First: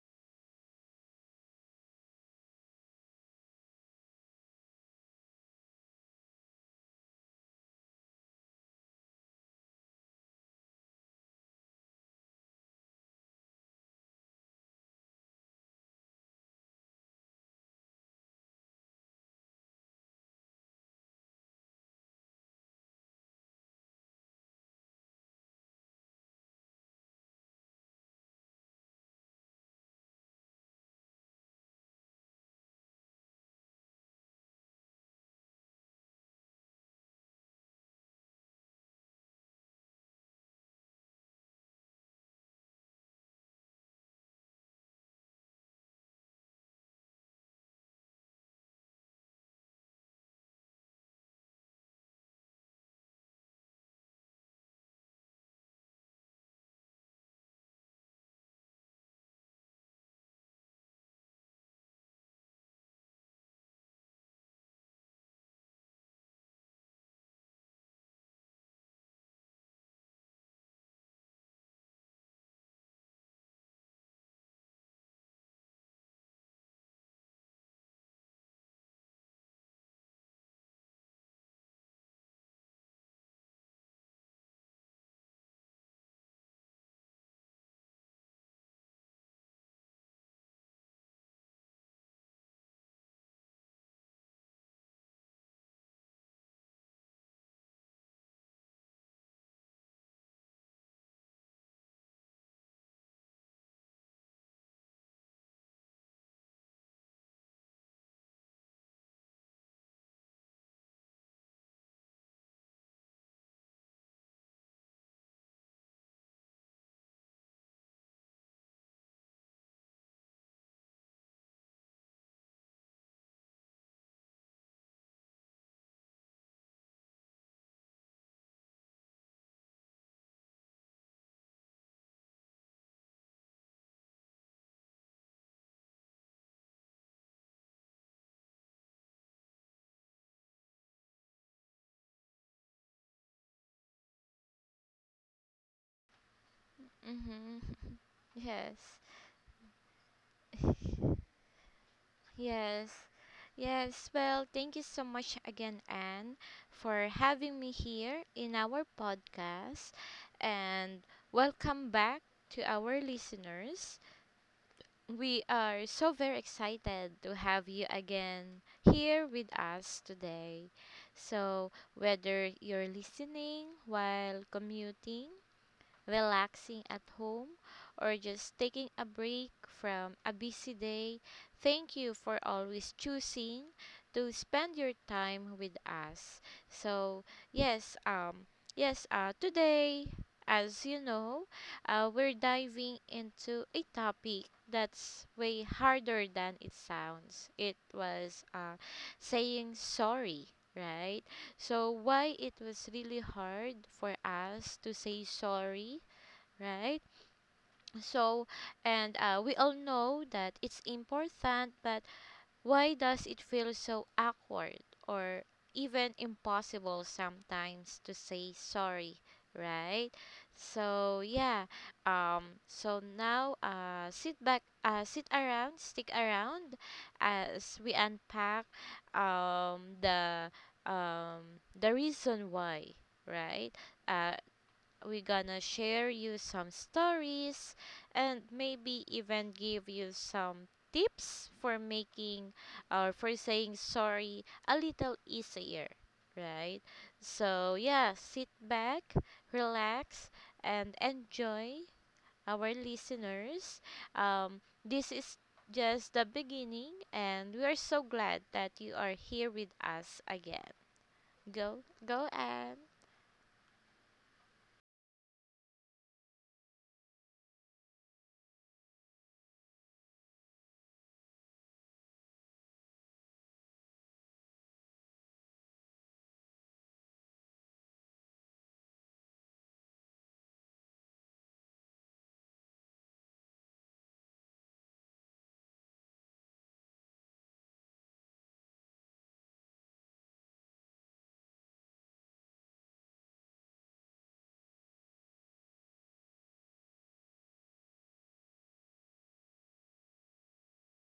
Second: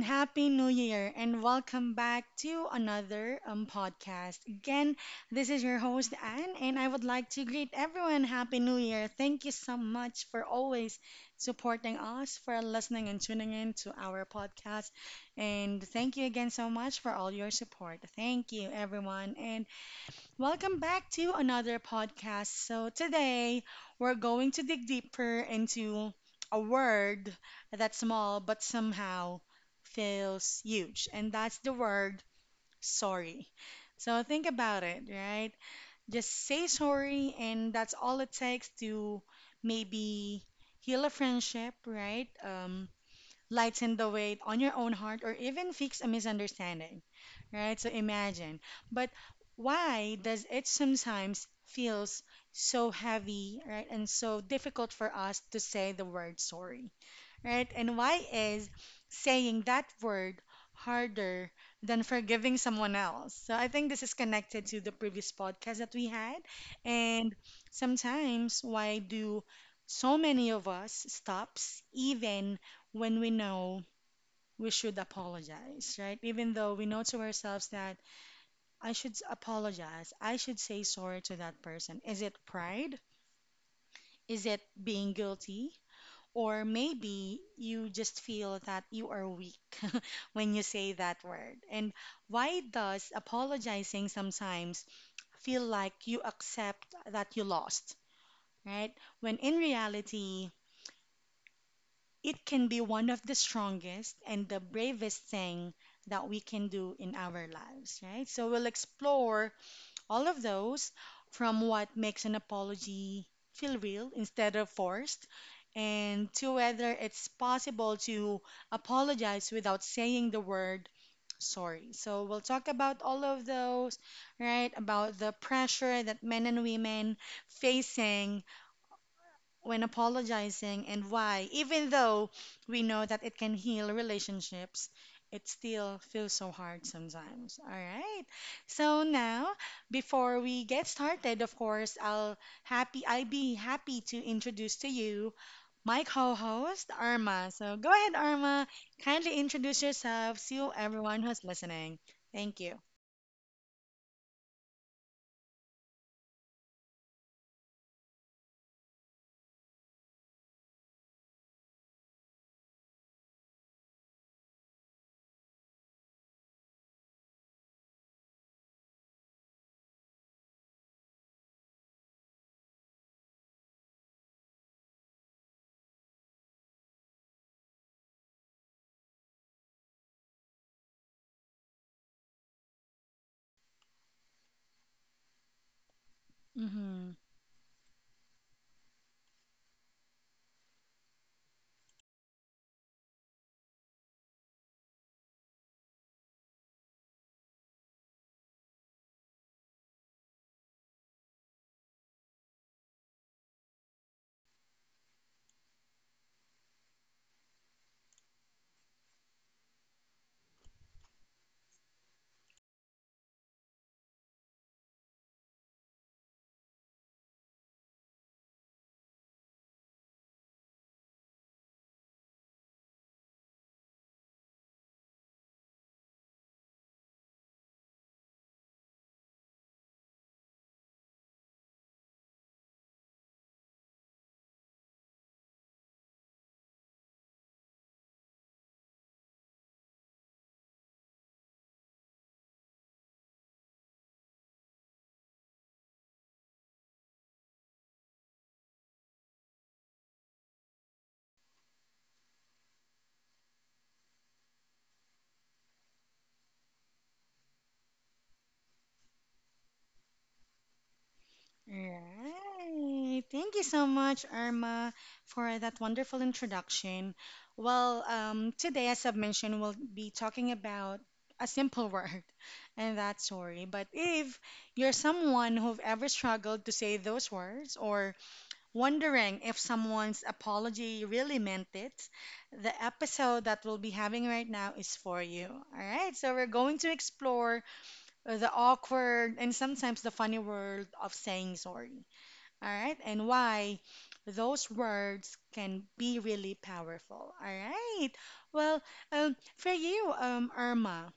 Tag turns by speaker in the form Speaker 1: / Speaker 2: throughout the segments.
Speaker 1: Happy New Year and welcome back to another podcast. Again, this is your host, Anne, and I would like to greet everyone. Happy New Year. Thank you so much for always supporting us, for listening and tuning in to our podcast. And thank you again so much for all your support. Thank you, everyone. And welcome back to another podcast. So, today we're going to dig deeper into a word that's small but somehow feels huge, and that's the word sorry. So, think about it, right? Just say sorry, and that's all it takes to maybe heal a friendship, right? Lighten the weight on your own heart, or even fix a misunderstanding, right? So imagine. But why does it sometimes feels so heavy, right? And so difficult for us to say the word sorry, right? And why is saying that word harder than forgiving someone else? So I think this is connected to the previous podcast that we had. And sometimes why do so many of us stops even when we know we should apologize, right? Even though we know to ourselves that apologize. I should say sorry to that person. Is it pride? Is it being guilty? Or maybe you just feel that you are weak when you say that word. And why does apologizing sometimes feel like you accept that you lost, right? When in reality, it can be one of the strongest and the bravest thing that we can do in our lives, right? So we'll explore all of those, from what makes an apology feel real instead of forced, and to whether it's possible to apologize without saying the word sorry. So we'll talk about all of those, right? About the pressure that men and women facing when apologizing and why, even though we know that it can heal relationships, it still feels so hard sometimes. All right. So now, before we get started, of course, I'll happy I be happy to introduce to you my co-host Arma.
Speaker 2: Mm-hmm.
Speaker 1: So go ahead, Arma.
Speaker 2: Yes.
Speaker 1: Kindly introduce yourself to everyone who's listening. Thank you.
Speaker 2: Yes. Yes. Well, thank you so much again, Anne, for having me here in our podcast. And Welcome back to our listeners. We are so very excited to have you again here with us today. So, whether you're listening while commuting, relaxing at home, or just taking a break from a busy day, thank you for always choosing to spend your time with us.
Speaker 1: Mhm.
Speaker 2: So, yes, um, yes, today, as you know, we're diving into a topic that's way harder than it sounds. It was saying sorry, right? So, why it was really hard for us to say sorry, right? So, and We all know that it's important, but why does it feel so awkward or even impossible sometimes to say sorry, right? So, yeah. So now, sit back, sit around, stick around as we unpack um, the the reason why, right? Uh, we're gonna share you some stories and maybe even give you some tips for making or for saying sorry a little easier, right? So, yeah, sit back, relax, and enjoy, our listeners. This is just the beginning, and we are so glad that you are here with us again. Go, Anne.
Speaker 1: Right. Thank you so much, Irma, for that wonderful introduction. Well, today, as I've mentioned, we'll be talking about a simple word, and that's sorry. But if you're someone who've ever struggled to say those words or wondering if someone's apology really meant it, the episode that we'll be having right now is for you. All right, so we're going to explore the awkward and sometimes the funny world of saying sorry, all right, and why those words can be really powerful. All right. Well, for you, Irma,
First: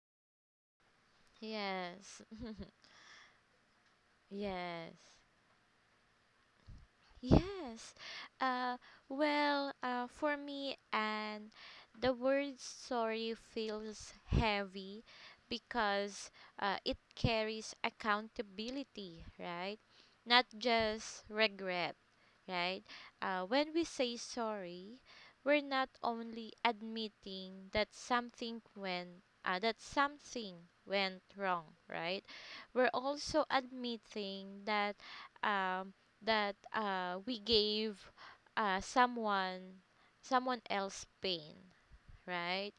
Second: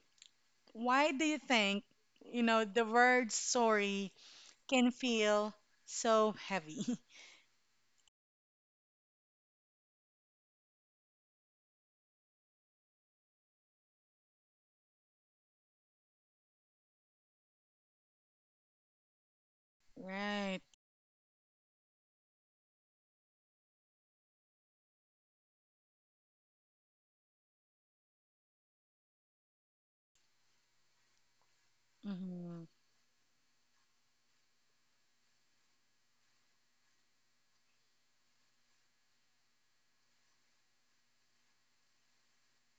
Speaker 1: why do you think,
Speaker 2: Yes,
Speaker 1: you know, the word sorry can
Speaker 2: yes.
Speaker 1: feel so heavy?
Speaker 2: Yes. Uh, well, for me, and the word sorry feels heavy because it carries accountability, right? Not
Speaker 1: Right.
Speaker 2: just regret, right? When we say sorry, we're not only admitting that something went wrong, right?
Speaker 1: Mm-hmm.
Speaker 2: We're also admitting that um, we gave uh, someone someone else pain, right?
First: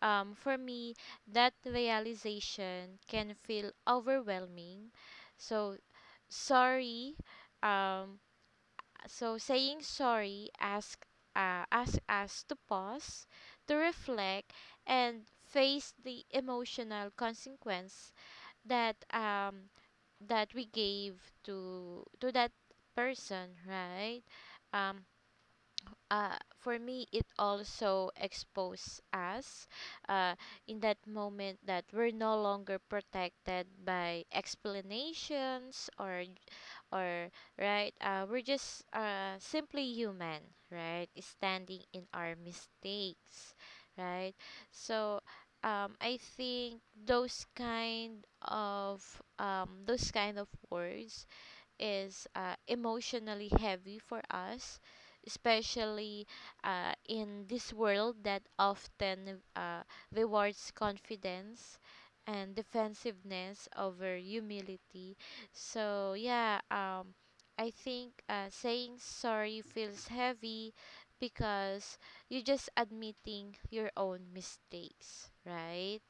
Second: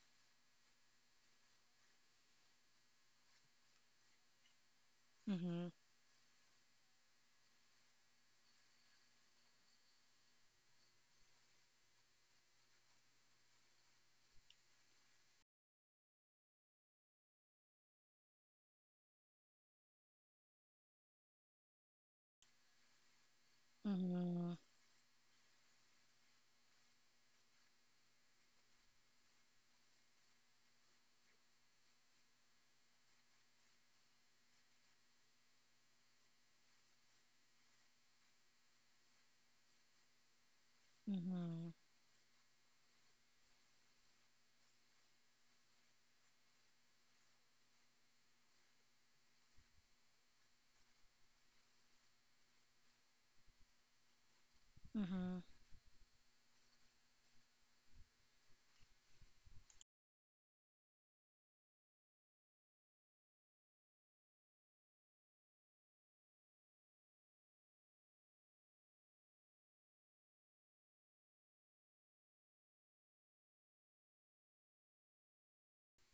Speaker 2: For me, that realization can feel overwhelming.
Speaker 1: Mm-hmm.
Speaker 2: So sorry. Um, so saying sorry ask us to pause, to reflect, and face the emotional consequence that that we gave to that person, right?
Speaker 1: Mm-hmm.
Speaker 2: Um. For me, it also exposes us, uh, in that moment, that we're no longer protected by explanations or right. We're just simply human, right,
Speaker 1: Mm-hmm.
Speaker 2: standing in our mistakes, right. So I think those kind of words is emotionally heavy for us,
Speaker 1: Mm-hmm.
Speaker 2: especially in this world that often rewards confidence and defensiveness over humility. So, yeah, I think saying sorry feels heavy because you're just admitting your own mistakes, right?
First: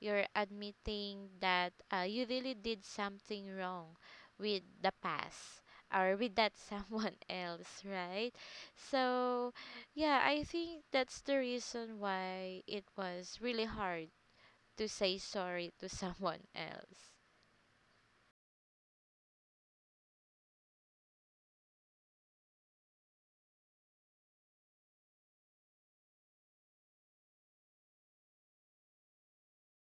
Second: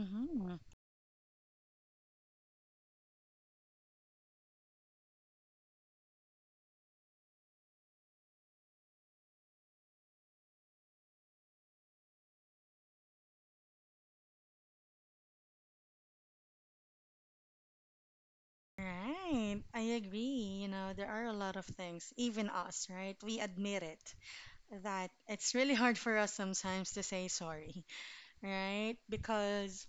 Speaker 2: You're admitting that you really did something wrong with the past or with that someone, else, right? So, yeah, I think that's the reason why it was really hard to say sorry to someone else.
Speaker 1: Right. I agree. You know, there are a lot of things, even us, right? We admit it, that it's really hard for us sometimes to say sorry, right? Because,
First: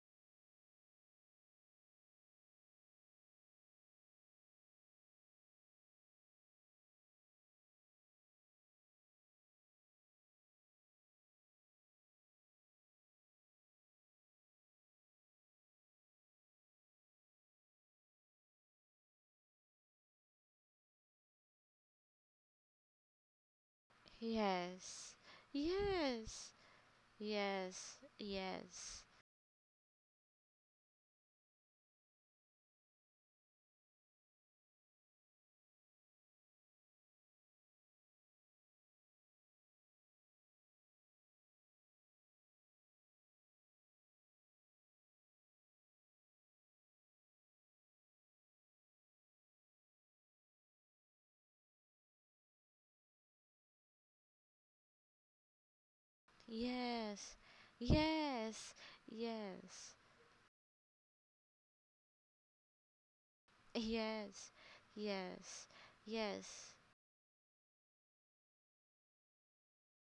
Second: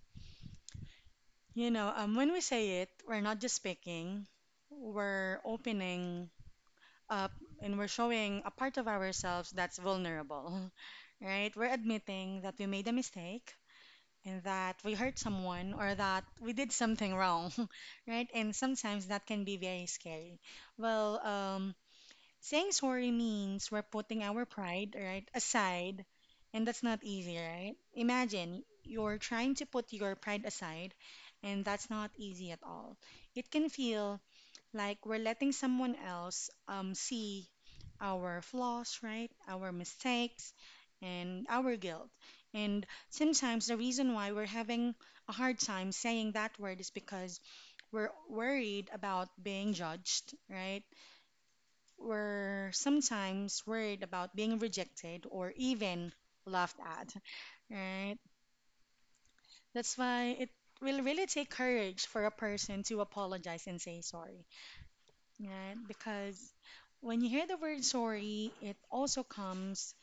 Speaker 1: you know, when we say it, we're not just speaking, we're opening up, and we're showing a part of ourselves that's vulnerable, right? We're admitting that we made a mistake and that we hurt someone or that we did something wrong, right? And sometimes that can be very scary. Well, saying sorry means we're putting our pride,
Speaker 2: Yes.
Speaker 1: right, aside,
Speaker 2: Yes.
Speaker 1: and that's not easy, right?
Speaker 2: Yes.
Speaker 1: Imagine
Speaker 2: Yes.
Speaker 1: you're trying to put your pride aside, and that's not easy at all. It can feel like we're letting someone else see our flaws, right, our mistakes, and our guilt. And sometimes the reason why we're having a hard time saying that word is because we're worried about being judged, right? We're sometimes worried about being rejected or even laughed at,
Speaker 2: Yes.
Speaker 1: right?
Speaker 2: Yes. Yes.
Speaker 1: That's why it will really take courage for a person to apologize and say sorry,
Speaker 2: Yes. Yes.
Speaker 1: right? Because
Speaker 2: Yes.
Speaker 1: when you hear the word sorry, it also comes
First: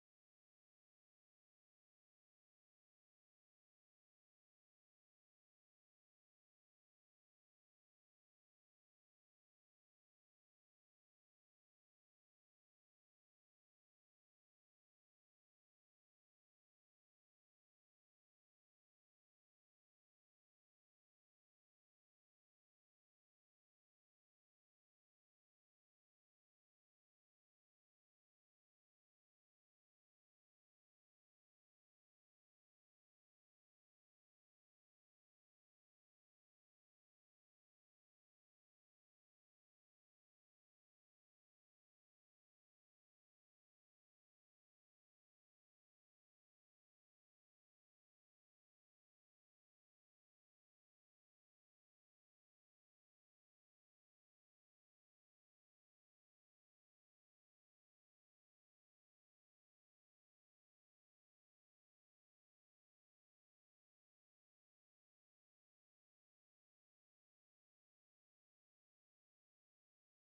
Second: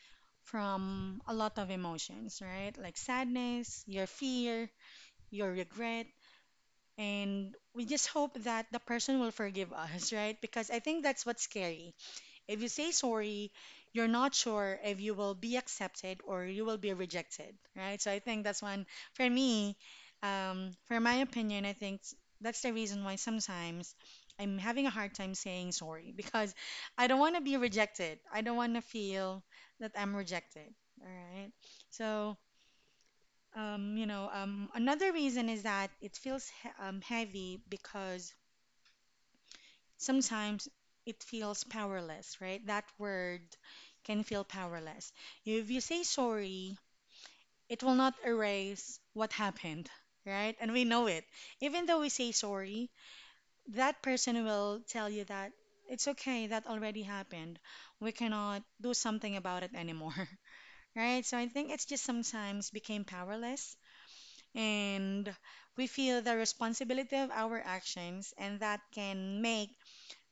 Speaker 1: from a lot of emotions, right? Like sadness, your fear, your regret. And we just hope that the person will forgive us, right? Because I think that's what's scary. If you say sorry, you're not sure if you will be accepted or you will be rejected, right? So I think that's one for me, for my opinion, I think that's the reason why sometimes I'm having a hard time saying sorry because I don't want to be rejected. I don't want to feel that I'm rejected, all right? So, you know, another reason is that it feels heavy because sometimes it feels powerless, right? That word can feel powerless. If you say sorry, it will not erase what happened, right? And we know it. Even though we say sorry, that person will tell you that it's okay, that already happened. We cannot do something about it anymore, right? So I think it's just sometimes became powerless, and we feel the responsibility of our actions, and that can make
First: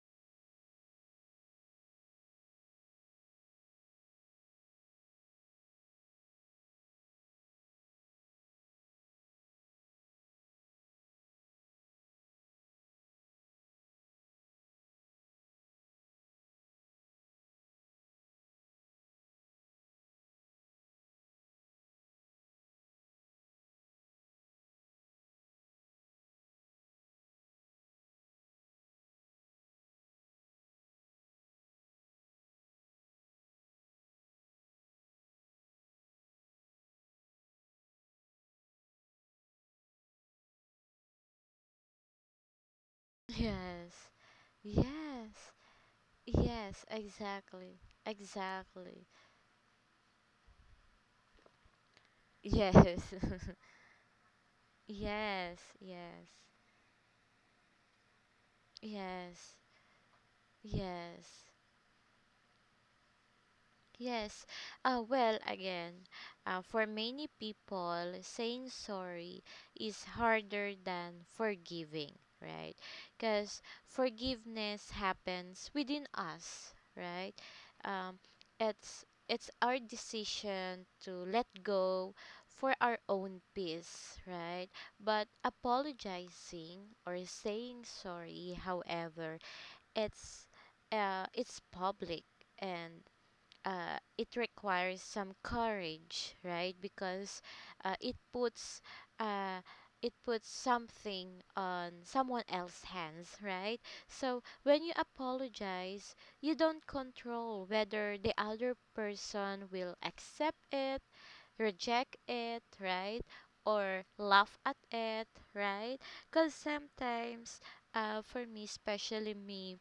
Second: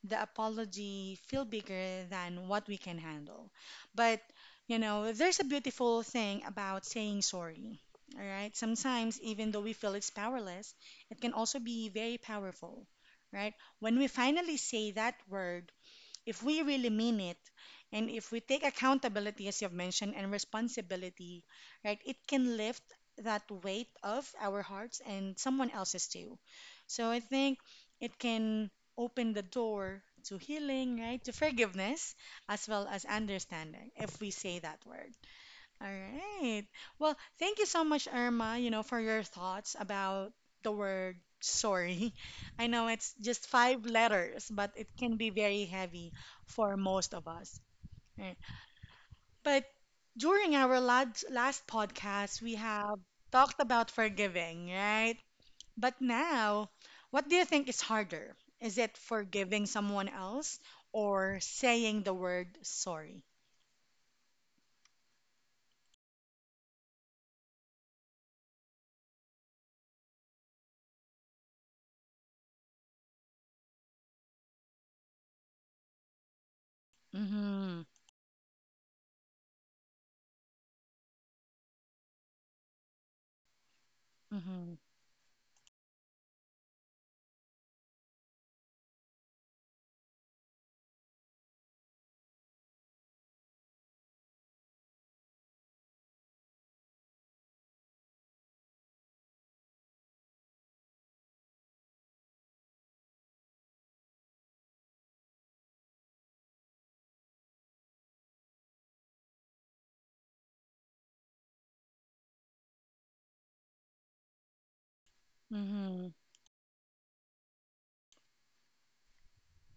Speaker 1: the apology feel bigger than what we can handle. But, you know, there's a beautiful thing about saying sorry. All right. Sometimes, even though we feel it's powerless, it can also be very powerful, right? When we finally say that word, if we really mean it and if we take accountability, as you've mentioned, and responsibility, right, it can lift that weight of our hearts and someone else's too. So I think it can open the door to healing, right, to forgiveness, as well as understanding if we say that word, all right. Well, thank you so much, Irma, you know, for your thoughts about the word sorry. I know it's just five
Speaker 2: Yes.
Speaker 1: letters, but it can be
Speaker 2: Yes.
Speaker 1: very heavy for
Speaker 2: Yes,
Speaker 1: most of us.
Speaker 2: exactly.
Speaker 1: Right.
Speaker 2: Exactly.
Speaker 1: But during our last podcast, we have
Speaker 2: Yes.
Speaker 1: talked about forgiving, right?
Speaker 2: Yes.
Speaker 1: But
Speaker 2: Yes.
Speaker 1: now, what do you think is harder? Is it
Speaker 2: Yes.
Speaker 1: forgiving someone else or
Speaker 2: Yes.
Speaker 1: saying the word sorry?
Speaker 2: Yes. Well, again, for many people, saying sorry is harder than forgiving, right? Because forgiveness happens within us, right?
Speaker 1: Mm-hmm.
Speaker 2: Um, it's our decision to let go for our own peace, right?
Speaker 1: Mm-hmm.
Speaker 2: But apologizing or saying sorry, however, it's it's public, and it requires some courage, right? Because uh, it puts uh, it puts something on someone else's hands, right? So when you apologize, you don't control whether the other person will accept it, reject it, right? Or laugh at it, right?
Speaker 1: Mm-hmm.
Speaker 2: Because sometimes, for me, especially me,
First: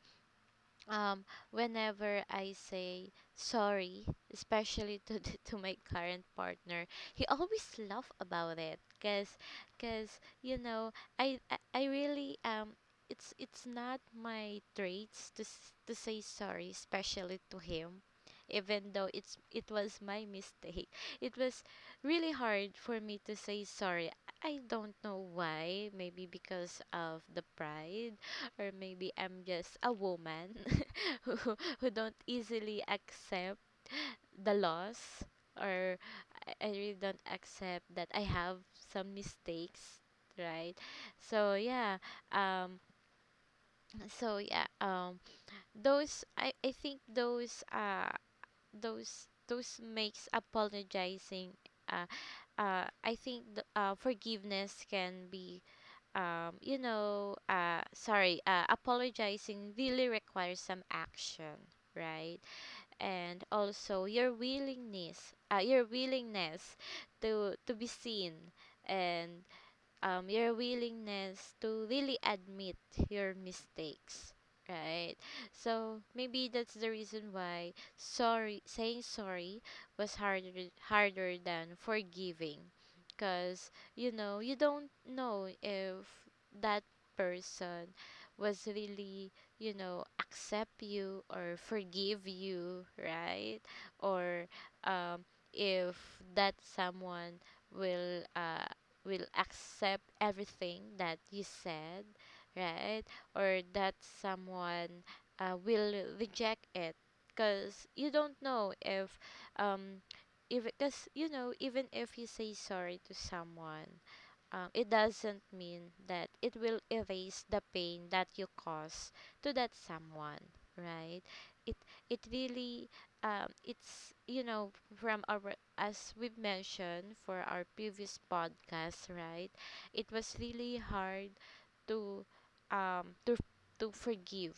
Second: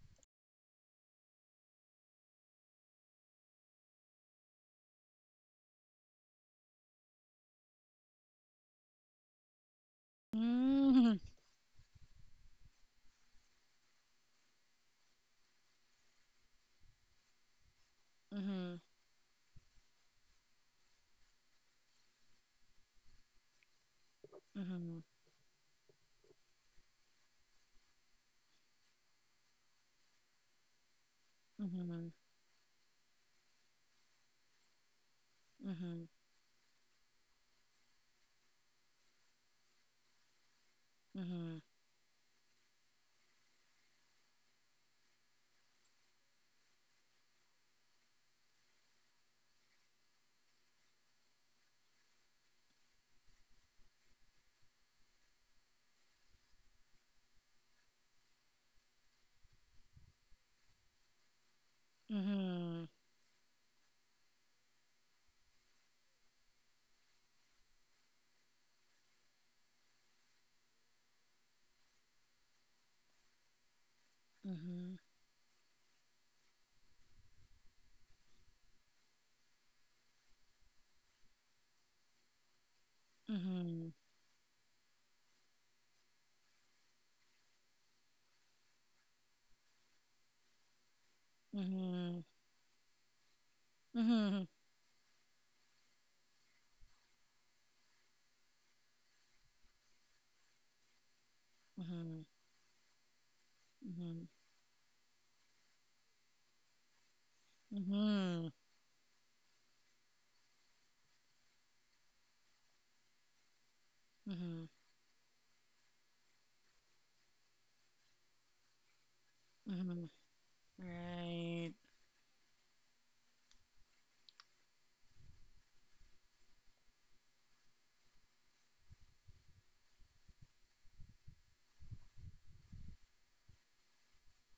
Speaker 2: um whenever I say sorry, especially to to my current partner, he always laugh about it cuz you know,
Speaker 1: Mm-hmm.
Speaker 2: I I really it's not my traits to to say sorry, especially to him,
Speaker 1: Mhm.
Speaker 2: even though it was my mistake. It was really hard for me to say sorry. I don't
Speaker 1: Mhm.
Speaker 2: know why, maybe because of the pride, or maybe I'm just a woman who
Speaker 1: Mhm.
Speaker 2: don't easily accept the loss, or
Speaker 1: Mhm.
Speaker 2: I really don't accept that I have some mistakes, right? So
Speaker 1: Mhm.
Speaker 2: yeah, um so yeah, I think those makes apologizing uh I think forgiveness can be apologizing really requires some action, right?
Speaker 1: Mhm.
Speaker 2: And also your willingness to be seen and your willingness to really admit your mistakes,
Speaker 1: Mhm.
Speaker 2: right? So maybe that's the reason why sorry saying sorry was harder, harder than forgiving, because
Speaker 1: Mhm.
Speaker 2: you know you don't know if that person was really, you know, accept you or
Speaker 1: Mhm.
Speaker 2: forgive you, right?
Speaker 1: Mhm.
Speaker 2: Or um, if that someone will uh, will accept everything that you said,
Speaker 1: Mhm.
Speaker 2: right? Or that
Speaker 1: Mhm.
Speaker 2: someone will reject it, because you don't
Speaker 1: Mhm.
Speaker 2: know um if because you know, even if you say sorry to someone,
Speaker 1: Mhm.
Speaker 2: it doesn't mean that it will erase the pain that you cause to that
Speaker 1: Mhm.
Speaker 2: someone, right.
Speaker 1: Right.
Speaker 2: it it really it's, you know, from our, as we've mentioned, for our previous podcast, right, it was really hard to um to to forgive,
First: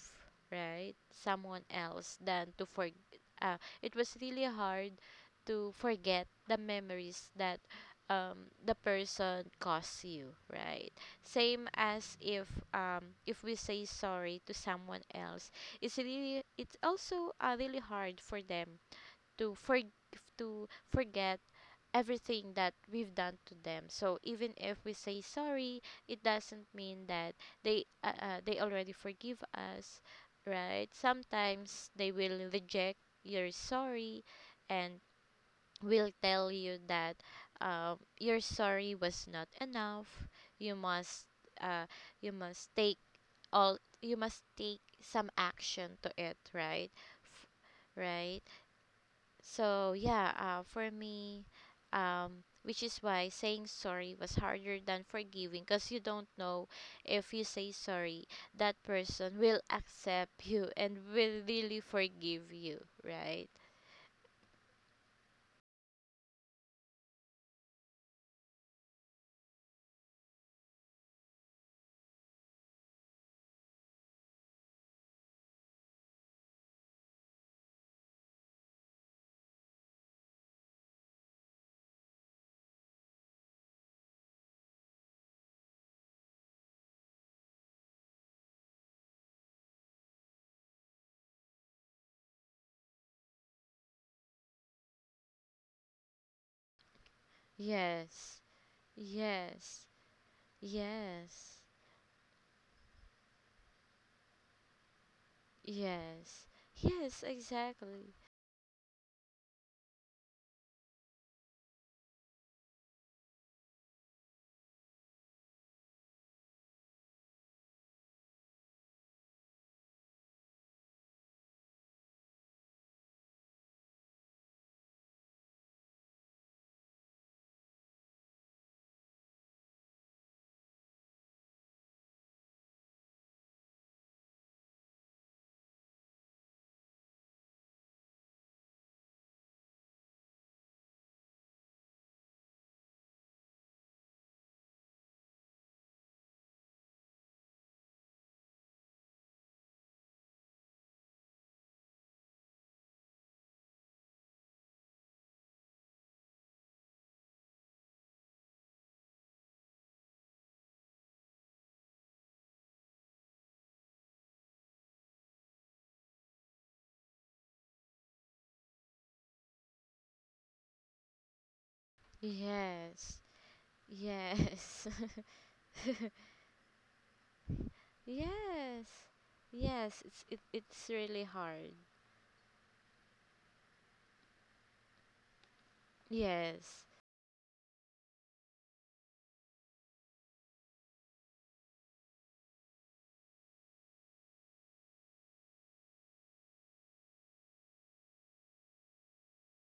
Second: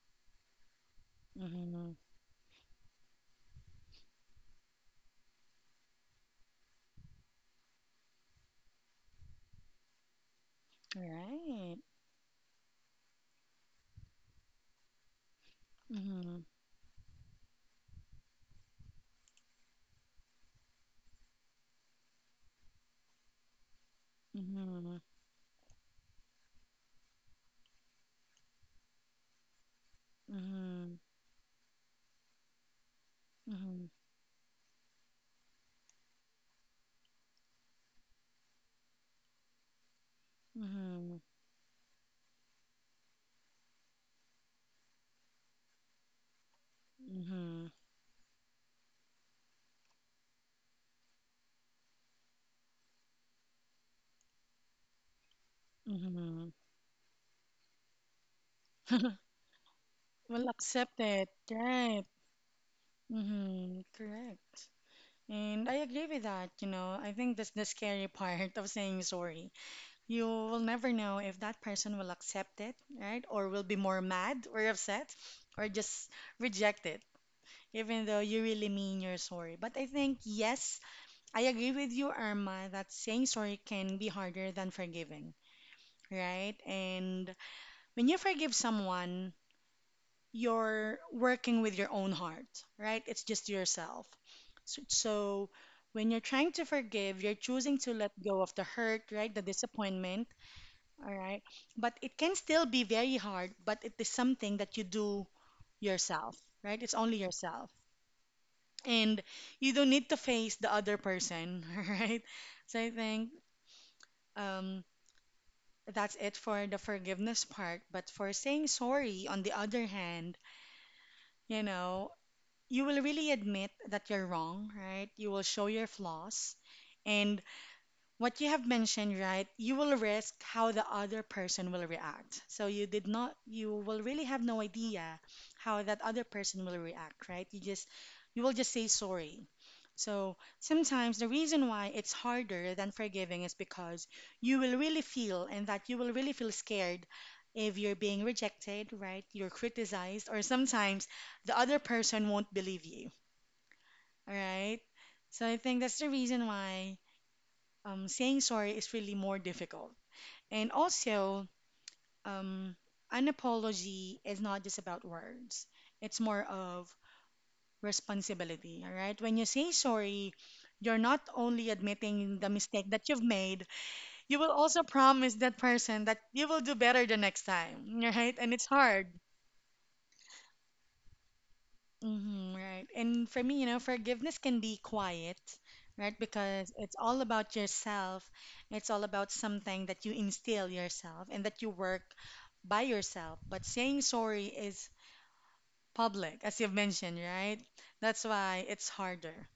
Speaker 2: right, someone
Speaker 1: Mhm.
Speaker 2: else than to for it was really hard to forget the memories that the person costs you, right? Same
Speaker 1: Right.
Speaker 2: as if we say sorry to someone else, it's really
Speaker 1: Mhm.
Speaker 2: it's also really hard for them to for to forget everything that we've done to them. So even if we
Speaker 1: Mhm.
Speaker 2: say sorry, it doesn't mean that they already forgive us, right?
Speaker 1: Mhm.
Speaker 2: Sometimes they will reject your
Speaker 1: Mhm.
Speaker 2: sorry, and will tell you that your sorry was not enough. You
Speaker 1: Mhm.
Speaker 2: must uh, you must take all you must take some action to it, right? F-
Speaker 1: Mhm.
Speaker 2: right. So yeah, for me, which is why saying sorry was harder than forgiving, because you don't
Speaker 1: Mhm.
Speaker 2: know if you say sorry, that person will accept
Speaker 1: Well,
Speaker 2: you
Speaker 1: accept
Speaker 2: and
Speaker 1: it.
Speaker 2: will really
Speaker 1: Right.
Speaker 2: forgive you, right?
Speaker 1: Mm-hmm. Correct. And I agree with that, you know. I think that's the scary part of saying sorry. You will never know if that person will accept it, right? Or will be more mad or upset or just reject it, even though you really mean you're sorry. But I think, yes, I agree with you, Irma, that saying sorry can be harder than forgiving, right? And when you forgive someone, you're working with your own heart, right? It's just yourself. So when you're trying to forgive, you're choosing to let
Speaker 2: Yes.
Speaker 1: go of the hurt, right? The
Speaker 2: Yes.
Speaker 1: disappointment, all right.
Speaker 2: Yes,
Speaker 1: But it can still be very hard, but it is something that you do yourself,
Speaker 2: yes,
Speaker 1: right? It's only
Speaker 2: yes,
Speaker 1: yourself.
Speaker 2: exactly.
Speaker 1: And you don't need to face the other person, right? So I think um, that's it for the forgiveness part. But for saying sorry, on the other hand, you know, you will really admit that you're wrong, right? You will show your flaws. And what you have mentioned, right? You will risk how the other person will react. So you did not, you will really have no idea how that other person will react, right? You just, you will just say sorry. So sometimes the reason why it's harder than forgiving is because you will really feel, and that you will really feel scared if you're being rejected, right? You're criticized, or sometimes the other person won't believe you, all right? So I think that's the reason why saying sorry is really more difficult. And also, um, an apology is not just about words, it's more of responsibility. All right. When you say sorry, you're not only admitting the mistake that
Speaker 2: Yes,
Speaker 1: you've made, you will also
Speaker 2: yes,
Speaker 1: promise that person that you will do better the next time. All right, and it's
Speaker 2: yes,
Speaker 1: hard.
Speaker 2: yes. It's really hard.
Speaker 1: Mm-hmm, right. And for me, you know, forgiveness can be quiet, right? Because
Speaker 2: Yes,
Speaker 1: it's all about yourself. It's all about something that you instill yourself and that you work by yourself. But saying sorry is public, as you've mentioned, right? That's why it's harder.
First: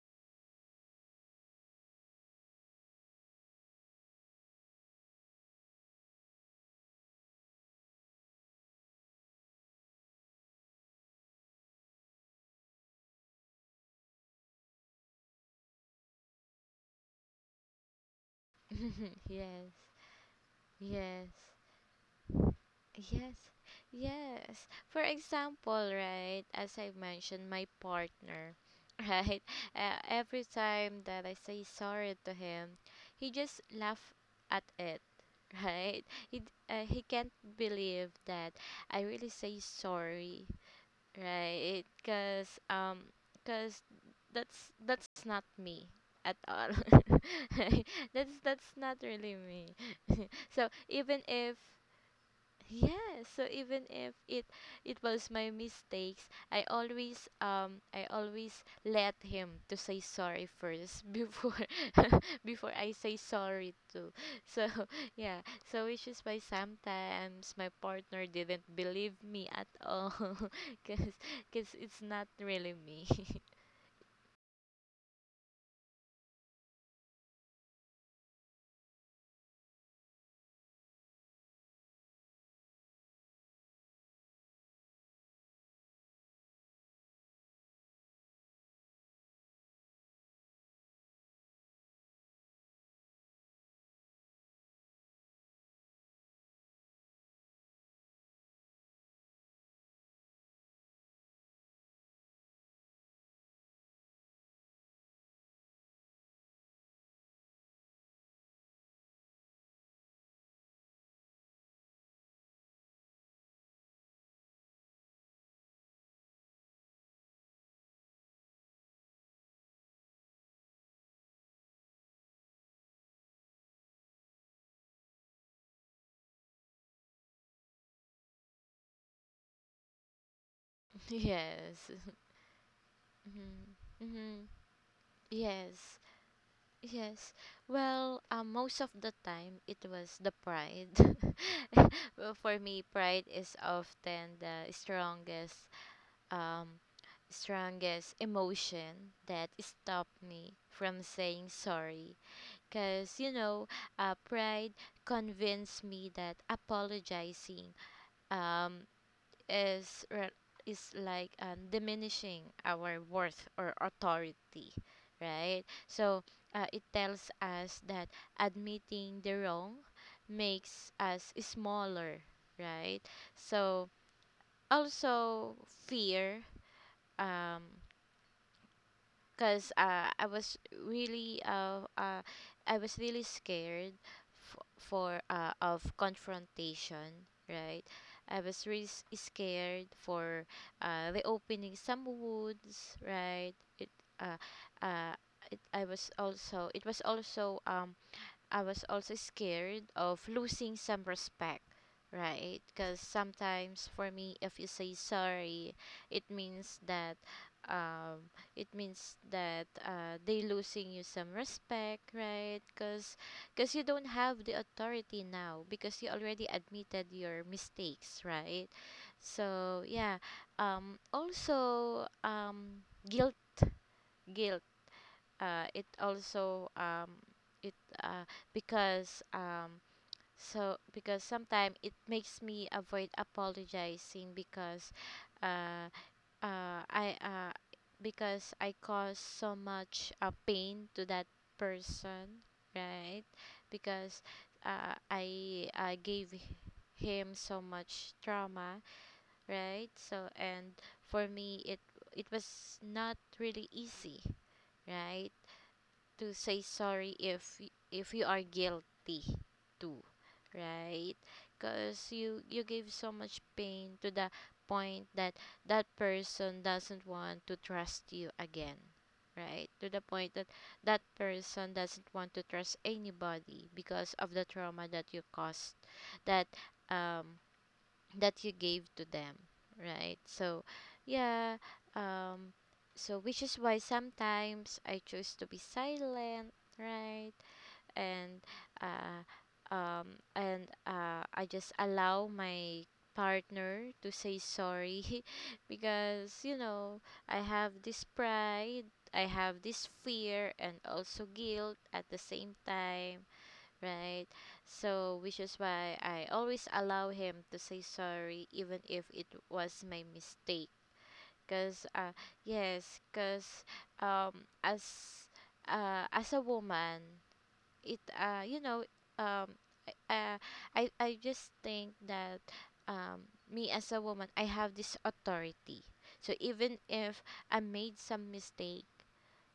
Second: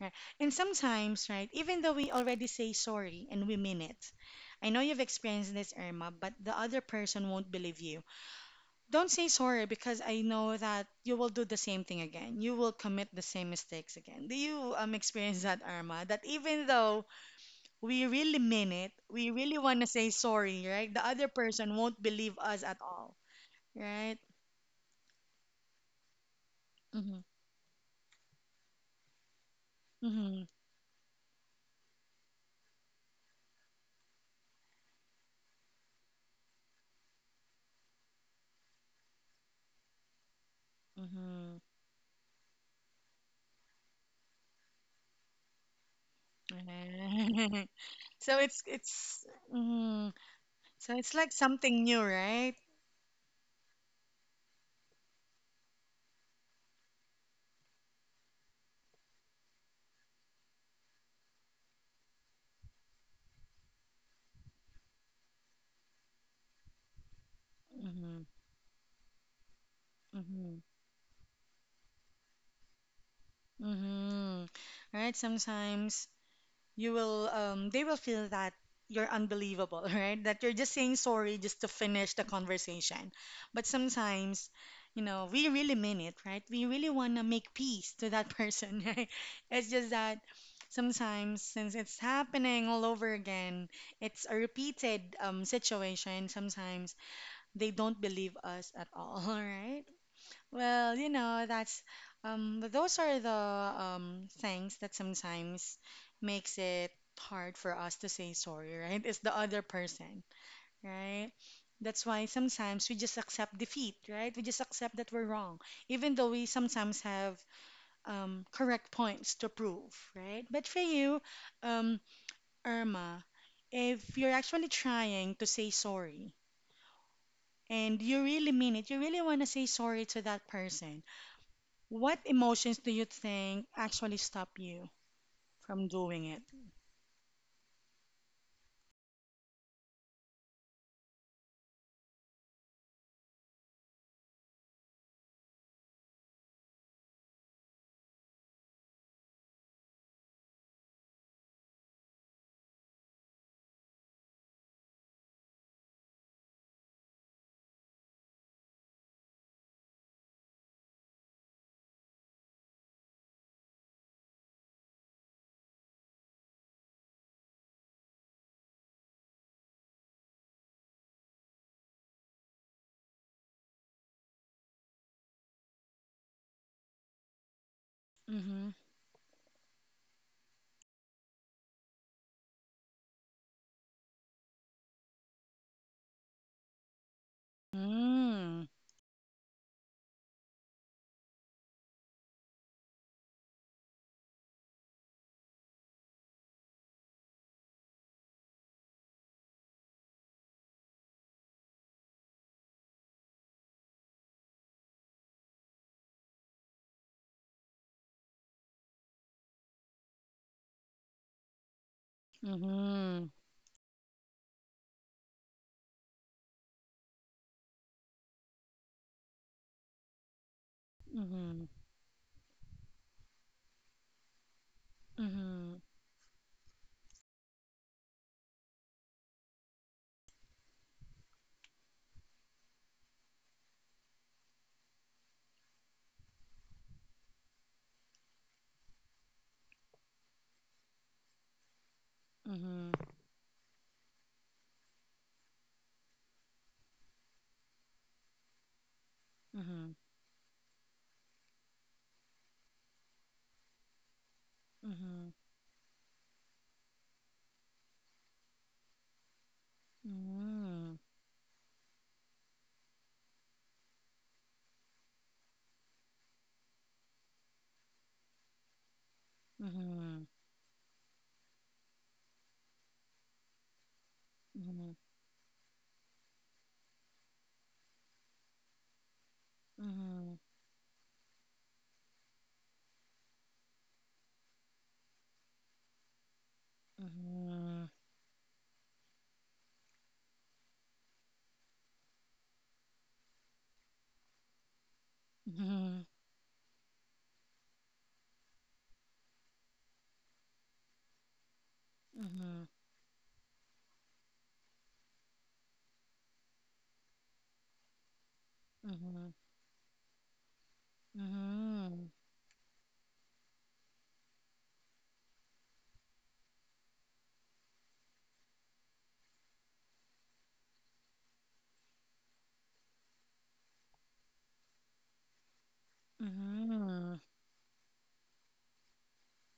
Speaker 1: Right? And sometimes, right, even though we already say sorry and we mean it, I know you've experienced this, Irma, but the other person won't believe you. Don't say sorry because I know that you will do the same thing again. You will commit the same mistakes again. Do you experience that, Arma? That even though we really mean it, we really
Speaker 2: yes,
Speaker 1: want to say sorry, right? The
Speaker 2: yes,
Speaker 1: other person won't believe us at all,
Speaker 2: yes,
Speaker 1: right?
Speaker 2: Yes. For example, right, as I
Speaker 1: Mm-hmm.
Speaker 2: mentioned, my partner, right, every
Speaker 1: Mm-hmm.
Speaker 2: time that I say sorry to him, he just laugh at it, right? He can't believe that I really say sorry, right? Because cause that's not me at all.
Speaker 1: Mm-hmm. So
Speaker 2: That's not really me. So
Speaker 1: so it's
Speaker 2: even
Speaker 1: like
Speaker 2: if,
Speaker 1: something new, right?
Speaker 2: yeah, so even if it it was my mistakes, I always, I always let him to say sorry first before before I say sorry too. So, yeah, so which is why sometimes my partner
Speaker 1: Mm-hmm.
Speaker 2: didn't believe me at all,
Speaker 1: Mm-hmm.
Speaker 2: cause it's not really me.
Speaker 1: Mm-hmm. Right? Sometimes you will they will feel that you're unbelievable right, that you're just saying sorry just to finish the conversation, but sometimes you know we really mean it, right? We really want to make peace to that person right. It's just that sometimes, since it's happening all over again, it's a repeated situation. Sometimes they don't believe us at all right. Well, that's those are the things that sometimes makes it hard for us to say sorry, right? It's the other person, right? That's why sometimes we just accept defeat, right? We just accept that we're wrong, even though we sometimes have correct points to prove, right? But for you, um Irma, if you're actually trying to say sorry and you really mean it, you really want to say sorry to that person,
Speaker 2: Yes.
Speaker 1: what emotions do you
Speaker 2: Mm-hmm.
Speaker 1: think actually
Speaker 2: hmm
Speaker 1: stop you from
Speaker 2: Yes.
Speaker 1: doing it?
Speaker 2: Yes. Well, most of the time it was the pride. Well, for me, pride is often the um strongest emotion that stopped me from saying sorry, because you know, pride convinced me that apologizing, um is re- is like, diminishing our worth or authority, right? So it tells us that admitting the wrong makes us smaller, right. So also fear, um,
Speaker 1: Mm-hmm.
Speaker 2: because really uh, uh I was really scared f- for of confrontation, right. I
Speaker 1: Mm-hmm.
Speaker 2: was really scared for the opening some woods, right. it uh uh it was also um, I was also scared of losing some respect, right? Because sometimes for me, if you say sorry, it means that they losing you some respect, right? Because
Speaker 1: Mm-hmm.
Speaker 2: because you don't have the authority now because you already admitted your mistakes, right? So yeah,
Speaker 1: Mm-hmm.
Speaker 2: also, guilt, guilt
Speaker 1: Mm-hmm.
Speaker 2: it also it uh, because so because sometimes it makes me avoid apologizing because uh, I because I cause so much pain to that person,
Speaker 1: Mm-hmm.
Speaker 2: right? Because I gave him so much trauma, right?
Speaker 1: Mm-hmm.
Speaker 2: So, and for me, it was not really easy,
Speaker 1: Mm-hmm.
Speaker 2: right, to say sorry if if you are guilty too,
Speaker 1: Mm-hmm.
Speaker 2: right? Because you give so much pain to the point that that person doesn't want to trust you again, right, to the point that that person doesn't want to trust anybody because of the
Speaker 1: Mm-hmm.
Speaker 2: trauma that you caused, that um that you gave to them, right. So yeah, um, so which is why sometimes I choose to be silent, right.
Speaker 1: Mm-hmm. Mm-hmm.
Speaker 2: And uh um and uh I just allow my partner to say sorry.
Speaker 1: Mm-hmm. Mm-hmm.
Speaker 2: Because you know, I have this pride, I have this fear, and also guilt at the same
Speaker 1: Mm-hmm.
Speaker 2: time, right? So, which is why I always allow him to say sorry, even if it was my mistake. Cause, uh, yes, cause, um, as, as a woman, you know, um, uh, I just think that, me as a woman, I have this authority. So even if I made some mistake,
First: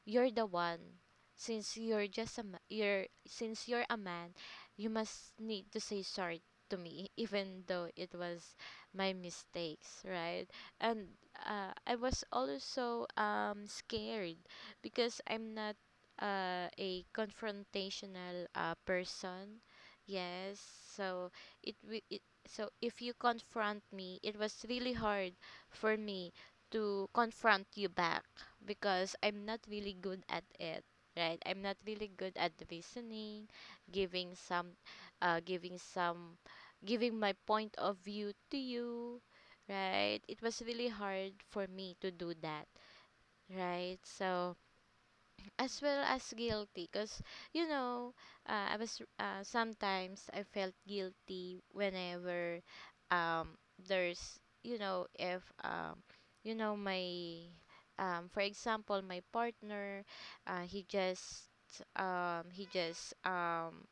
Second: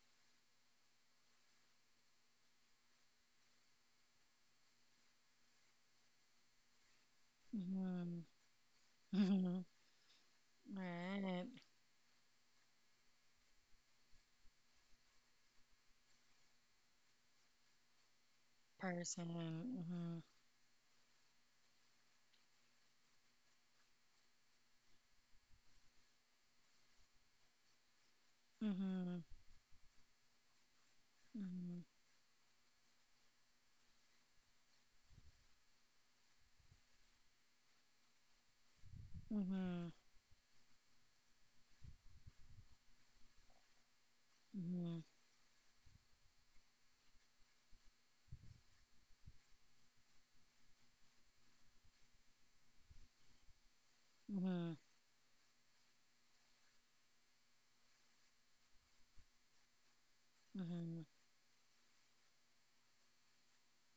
Speaker 2: you're the one since you're just a ma- you're since you're a man you must need to say sorry to me even though it
Speaker 1: Mm-hmm.
Speaker 2: was my
Speaker 1: Mm-hmm.
Speaker 2: mistakes, right? And
Speaker 1: Right.
Speaker 2: I was also scared because I'm not a confrontational
Speaker 1: Person.
Speaker 2: person. Yes, so it, wi- it so if you confront me it was really hard for me to confront you back
Speaker 1: Mm-hmm.
Speaker 2: because
Speaker 1: Mm-hmm.
Speaker 2: I'm not really good at it, right? I'm not
Speaker 1: Mm-hmm.
Speaker 2: really good at reasoning, giving some, uh, giving some, giving my point of view to you,
Speaker 1: Mm-hmm.
Speaker 2: right? It was really hard for me to do that, right? So, as well as guilty because you know I was, sometimes I felt guilty whenever, um there's
Speaker 1: Mm-hmm.
Speaker 2: you know if you know my for example my partner, uh, he
Speaker 1: Mm-hmm.
Speaker 2: just he just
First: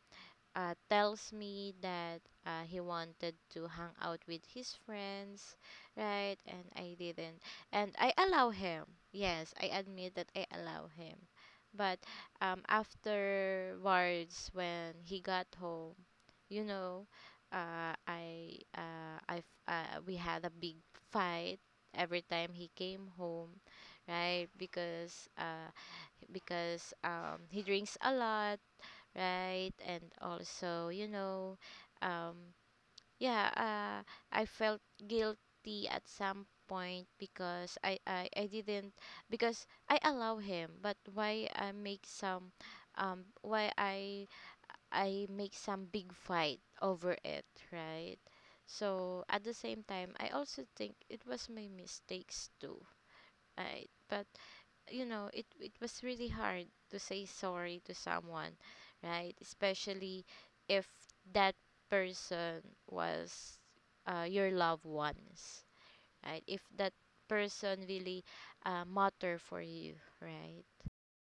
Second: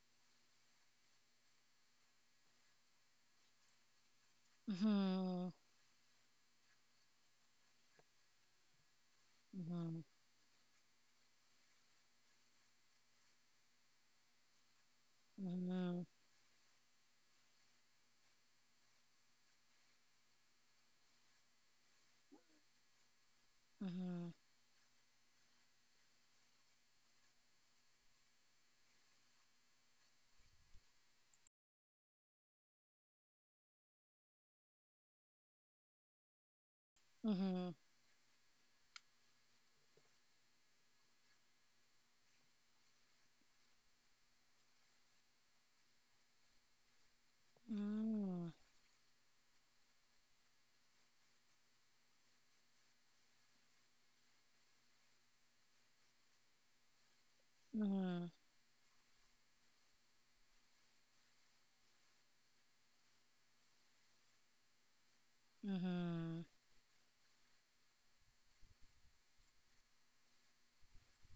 Speaker 2: tells me that he wanted to hang out with his
Speaker 1: Mhm.
Speaker 2: friends, right? And I didn't. And I allow him. Yes, I
Speaker 1: Mhm.
Speaker 2: admit that I allow him. But afterwards, when he got home,
Speaker 1: Mhm.
Speaker 2: you know, we had a big fight every time he came home,
Speaker 1: Mhm.
Speaker 2: right? Because he drinks a lot, right? And also, you know, um, yeah, uh, I felt guilty at some point
Speaker 1: Mhm.
Speaker 2: because I didn't, because I allow him, but why I make some, why I make some big fight over it, right?
Speaker 1: Mm.
Speaker 2: So at the same time, I also think it was my mistakes too, right? But you know it was really hard to say sorry to
Speaker 1: Mhm.
Speaker 2: someone, right? Especially if that person was, your loved ones, right?
Speaker 1: Mhm.
Speaker 2: If that person really, matter for you, right?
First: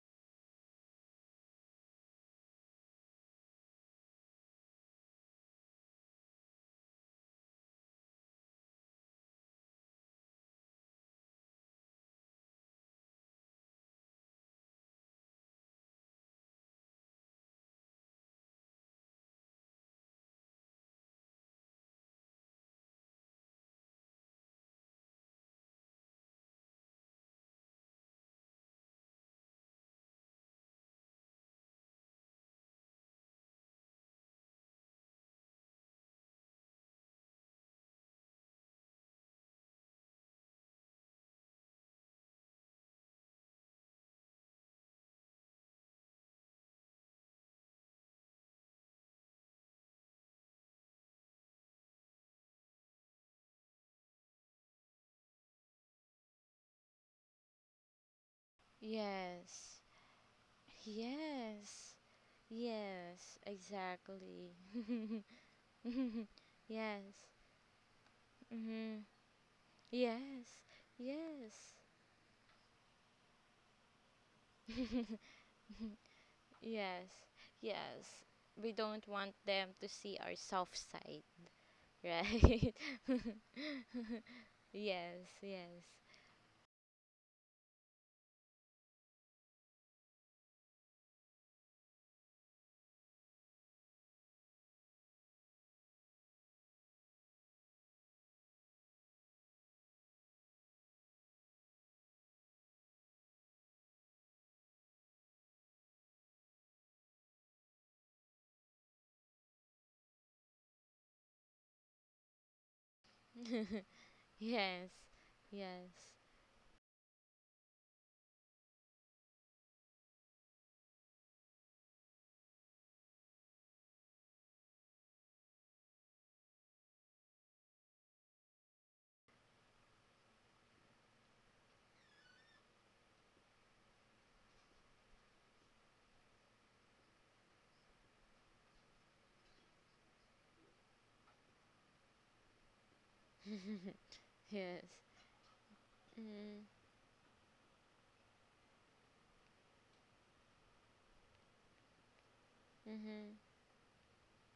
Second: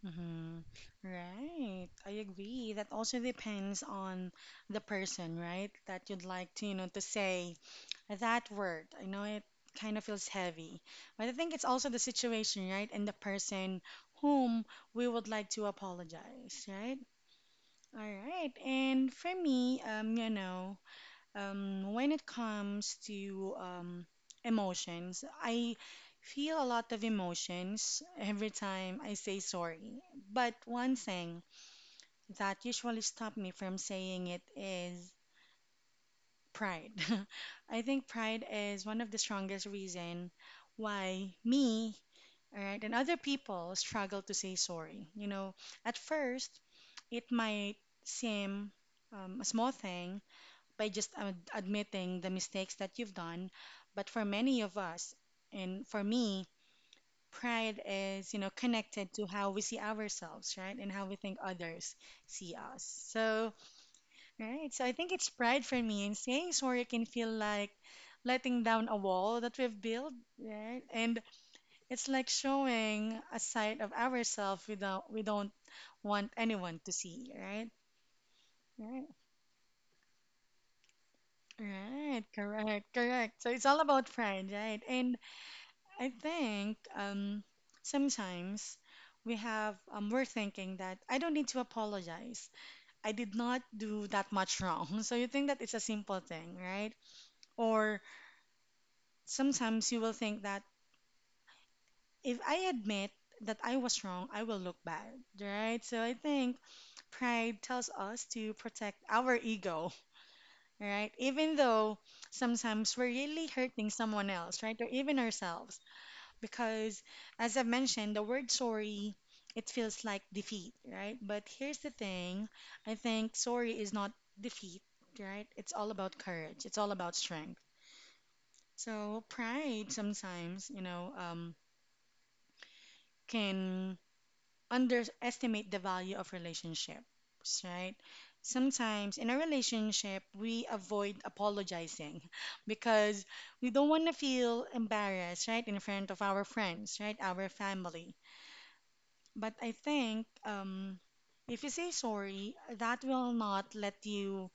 Speaker 1: Mhm. Right. I agree. That also depends on the person, right? That you'd like to, you know, to say that word. I know it kind of feels heavy, but I think it's also the situation, right? And the person whom we would like to apologize, right? All right. And for me, you know, um, when it comes to emotions, I feel a lot of emotions every time I say sorry. But one thing that usually stopped me from saying it is pride. I think pride is one of the strongest reason why me, all right, and other people struggle to say sorry. You know, at first, it might seem a small thing by just admitting the mistakes that you've done. But for many of us, and for me, pride is, you know, connected to how we
Speaker 2: Yes,
Speaker 1: see ourselves, right? And how we think
Speaker 2: yes,
Speaker 1: others see us.
Speaker 2: yes,
Speaker 1: So,
Speaker 2: exactly.
Speaker 1: right. So I think it's pride for me. And saying sorry can
Speaker 2: Yes.
Speaker 1: feel like letting down
Speaker 2: Mhm.
Speaker 1: a wall that we've built,
Speaker 2: Yes,
Speaker 1: right? And
Speaker 2: yes.
Speaker 1: it's like showing a side of ourselves without we don't want anyone to
Speaker 2: Yes,
Speaker 1: see, right?
Speaker 2: yes. We don't
Speaker 1: Right,
Speaker 2: want them to see our soft side,
Speaker 1: right,
Speaker 2: right?
Speaker 1: correct, correct. So it's all about pride, right? And
Speaker 2: Yes, yes.
Speaker 1: I think sometimes we have, we're thinking that I don't need to apologize. I did not do that much wrong. So you think that it's a simple thing, right? Or sometimes you will think that if I admit that I was wrong, I will look bad, right? So I think pride tells us to protect our ego, right? Even though sometimes we're really hurting someone else, right?
Speaker 2: Yes,
Speaker 1: Or even ourselves.
Speaker 2: yes.
Speaker 1: Because as I've mentioned, the word sorry, it feels like defeat, right? But here's the thing, I think sorry is not defeat, right? It's all about courage. It's all about strength. So pride sometimes, you know, can underestimate the value of relationships, right? Sometimes in a relationship, we avoid apologizing because we don't want to feel
Speaker 2: Yes.
Speaker 1: embarrassed, right, in front of our
Speaker 2: Mm,
Speaker 1: friends, right, our family. But I think if you say sorry, that
Speaker 2: mm-hmm.
Speaker 1: will not let you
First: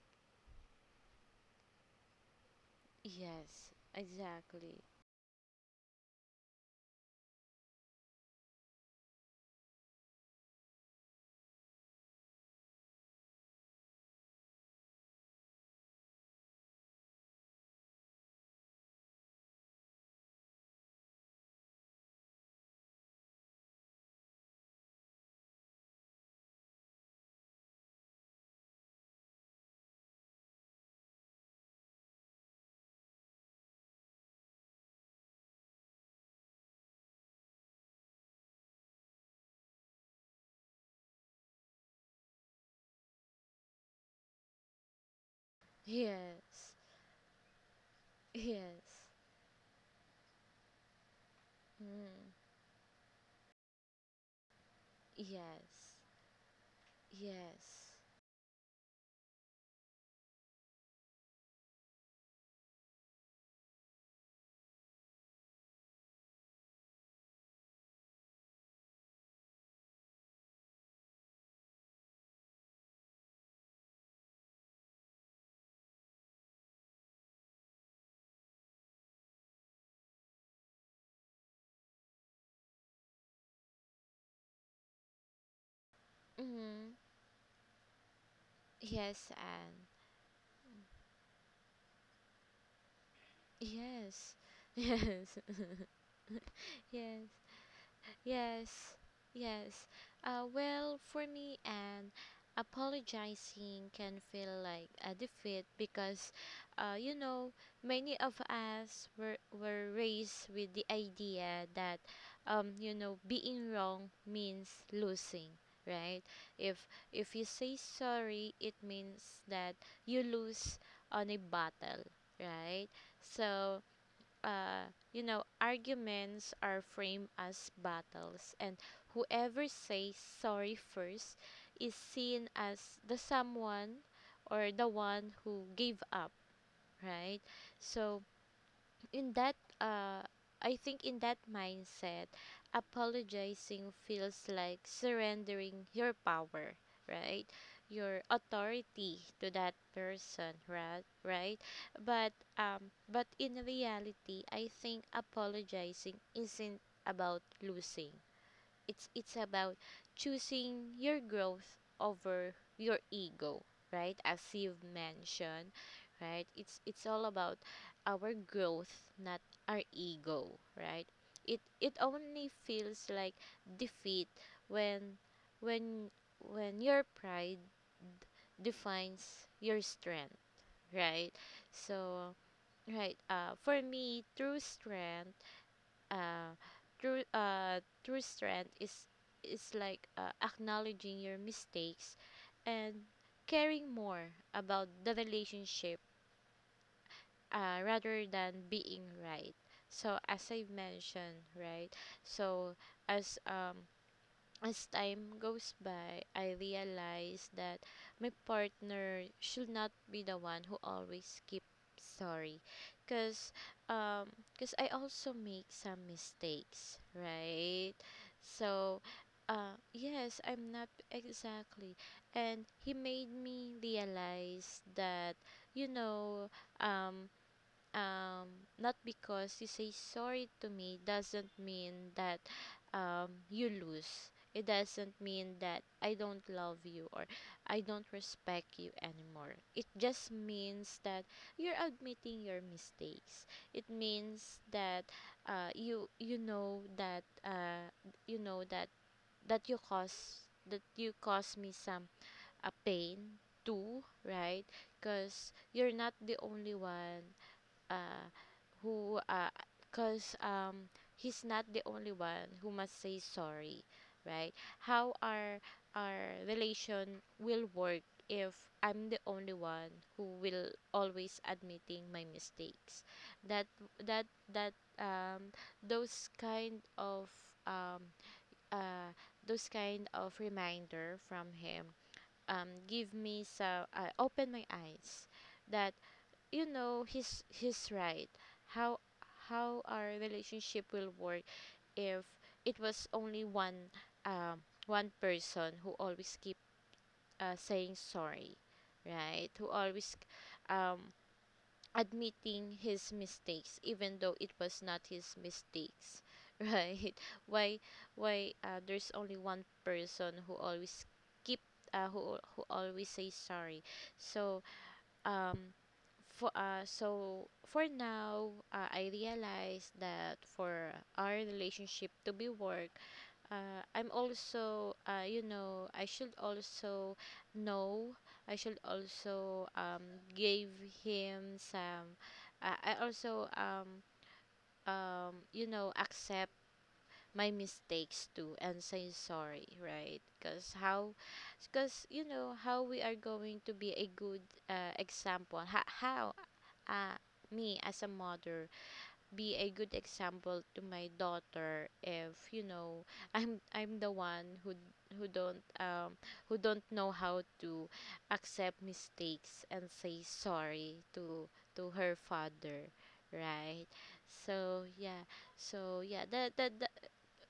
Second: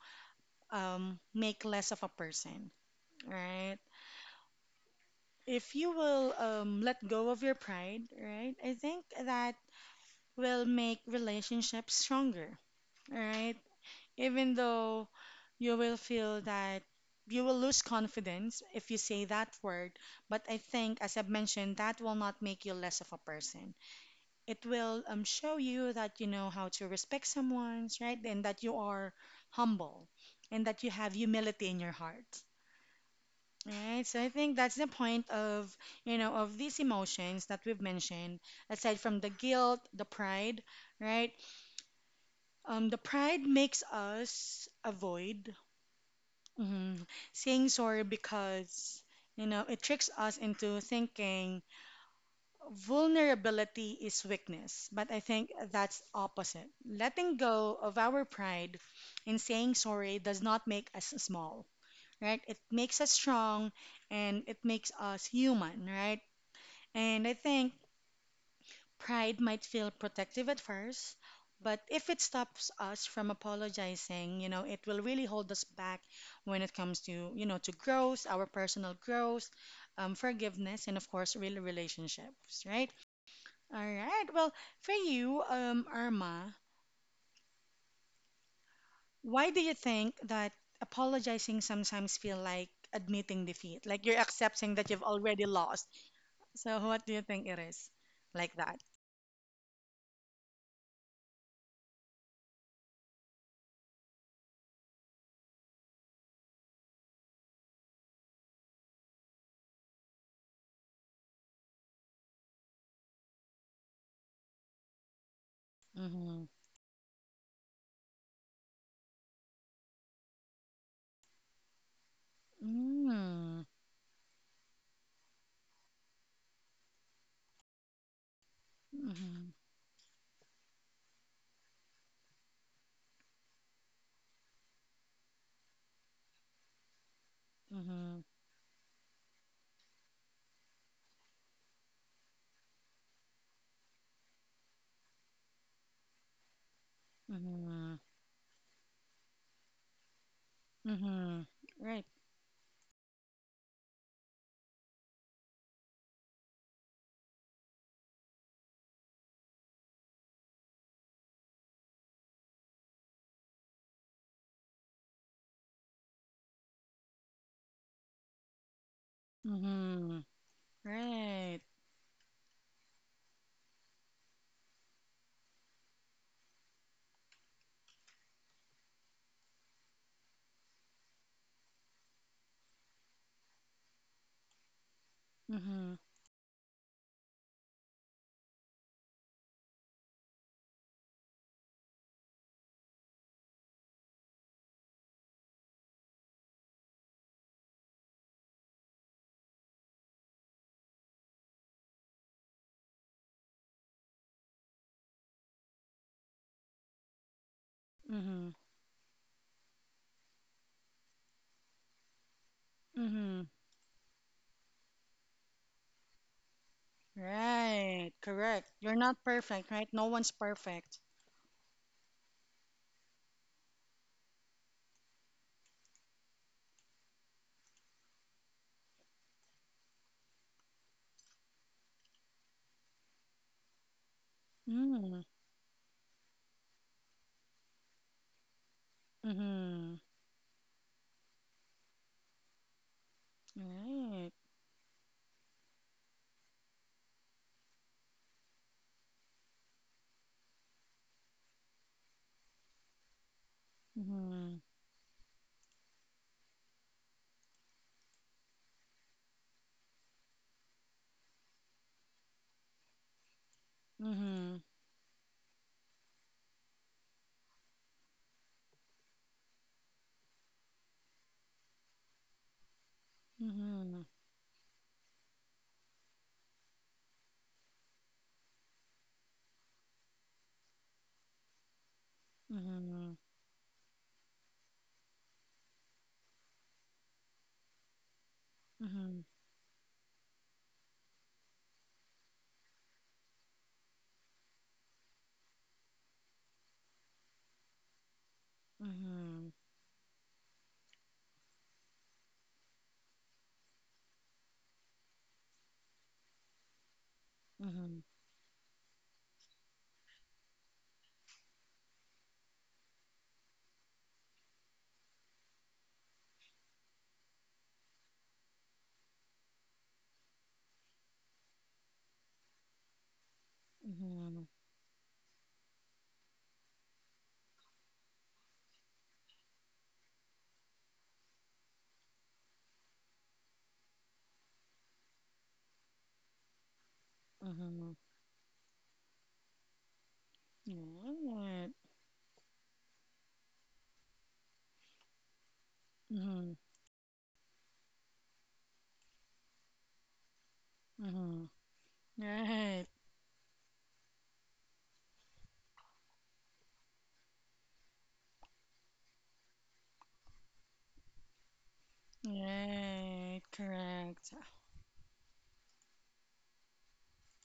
Speaker 1: make less of a person,
Speaker 2: Yes,
Speaker 1: right?
Speaker 2: exactly.
Speaker 1: If you will let go of your pride, right? I think that will make relationships stronger, right? Even though you will feel that you will lose confidence if you say that word, but I think, as I've mentioned, that will not make you less of a person. It will show you that you know how to respect someone's right and that you are humble and that you have humility in your heart, right? So I think that's the point of, you know, of these emotions that we've mentioned, aside from the guilt, the pride, right? The pride makes us avoid,
Speaker 2: Yes,
Speaker 1: mhm, saying sorry because
Speaker 2: yes.
Speaker 1: you know it tricks us into thinking
Speaker 2: Mm,
Speaker 1: vulnerability is weakness, but I think
Speaker 2: yes,
Speaker 1: that's opposite. Letting go
Speaker 2: yes.
Speaker 1: of our pride and saying sorry does not make us small, right? It makes us strong and it makes us human, right? And I think pride might feel protective at first, but if it stops us from apologizing, you know, it will really hold us back when it comes to, you know, to growth, our personal growth, forgiveness, and of course, real relationships, right? All right. Well, for you, Irma,
Speaker 2: Mm, yes,
Speaker 1: why do you think that apologizing sometimes feel like admitting
Speaker 2: and
Speaker 1: defeat, like you're
Speaker 2: yes,
Speaker 1: accepting that you've
Speaker 2: yes.
Speaker 1: already lost? So, what do you
Speaker 2: Yes,
Speaker 1: think it is like that?
Speaker 2: yes. yes. Well, for me, and apologizing can feel like a defeat because, you know, many of us were raised with the idea that, you know, being wrong means losing, right?
Speaker 1: Mm-hmm.
Speaker 2: If if you say sorry, it means that you lose on a battle, right?
Speaker 1: Mm-hmm.
Speaker 2: So uh, you know, arguments are framed as battles, and whoever says sorry first is seen as the someone or the one who gave up, right? So,
Speaker 1: Mm-hmm.
Speaker 2: in that uh I think in that mindset, apologizing feels like surrendering your power, right?
Speaker 1: Mm-hmm.
Speaker 2: Your authority to that person, right?
Speaker 1: Mm-hmm.
Speaker 2: Right?
Speaker 1: Right.
Speaker 2: But in reality, I think apologizing isn't about losing. It's about choosing your growth over your ego, right? As you've mentioned, right? It's all about our growth, not our
Speaker 1: Mm-hmm.
Speaker 2: ego, right? It
Speaker 1: Right.
Speaker 2: it only feels like defeat when when when your pride defines your strength, right? So right, for me, true strength,
Speaker 1: Mm-hmm.
Speaker 2: uh, true strength is like, acknowledging your mistakes and caring more about the relationship, rather than being right. So as I mentioned, right? So as um as time goes by, I realized that my
Speaker 1: Mm-hmm.
Speaker 2: partner should not be the one who always keep sorry
Speaker 1: Mm-hmm.
Speaker 2: because I also make some mistakes, right?
Speaker 1: Right. Correct. You're
Speaker 2: So
Speaker 1: not perfect, right? No one's
Speaker 2: yes, I'm not
Speaker 1: perfect.
Speaker 2: exactly, and he made me realize that you know, um um not because you say sorry to me doesn't mean that you lose. It doesn't
Speaker 1: Mm-hmm.
Speaker 2: mean that I don't love you or I don't respect you anymore. It
Speaker 1: Mm-hmm.
Speaker 2: just means that you're admitting your mistakes. It
Speaker 1: Right.
Speaker 2: means that, uh you you know that uh you know that that you cause me some a pain too, right?
Speaker 1: Mhm.
Speaker 2: Because you're not the only one, uh, who Cause he's not the only one who must say sorry, right?
Speaker 1: Mhm.
Speaker 2: How our relation will work if I'm the only one who will always admitting my mistakes. That
Speaker 1: Mhm.
Speaker 2: that that um uh those kind of reminder from him, give
Speaker 1: Mhm.
Speaker 2: me some, open my eyes that, you know, he's right. how
Speaker 1: Mhm.
Speaker 2: how our relationship will work if it was only one um one person who always keep, saying sorry, right?
Speaker 1: Mhm.
Speaker 2: Who always um admitting his mistakes even though it was not his mistakes, right? Why,
Speaker 1: Mhm.
Speaker 2: there's only one person who always keep, who always say sorry. So um for so for now, I realize that for our relationship to be work, I'm also, you know, I should also know, I should also give him some, I also you know, accept my
Speaker 1: Mhm.
Speaker 2: mistakes too and say sorry, right? Because how,
Speaker 1: Mhm. Right.
Speaker 2: because you know how we are going to be a good, example. How,
Speaker 1: Mhm.
Speaker 2: uh, me as a mother be a good example to my
Speaker 1: Mhm.
Speaker 2: daughter if, you
Speaker 1: Right.
Speaker 2: know, I'm the one who who don't um who don't know how to accept mistakes and say sorry to her father,
Speaker 1: Right.
Speaker 2: right?
Speaker 1: Correct.
Speaker 2: So yeah, so yeah that that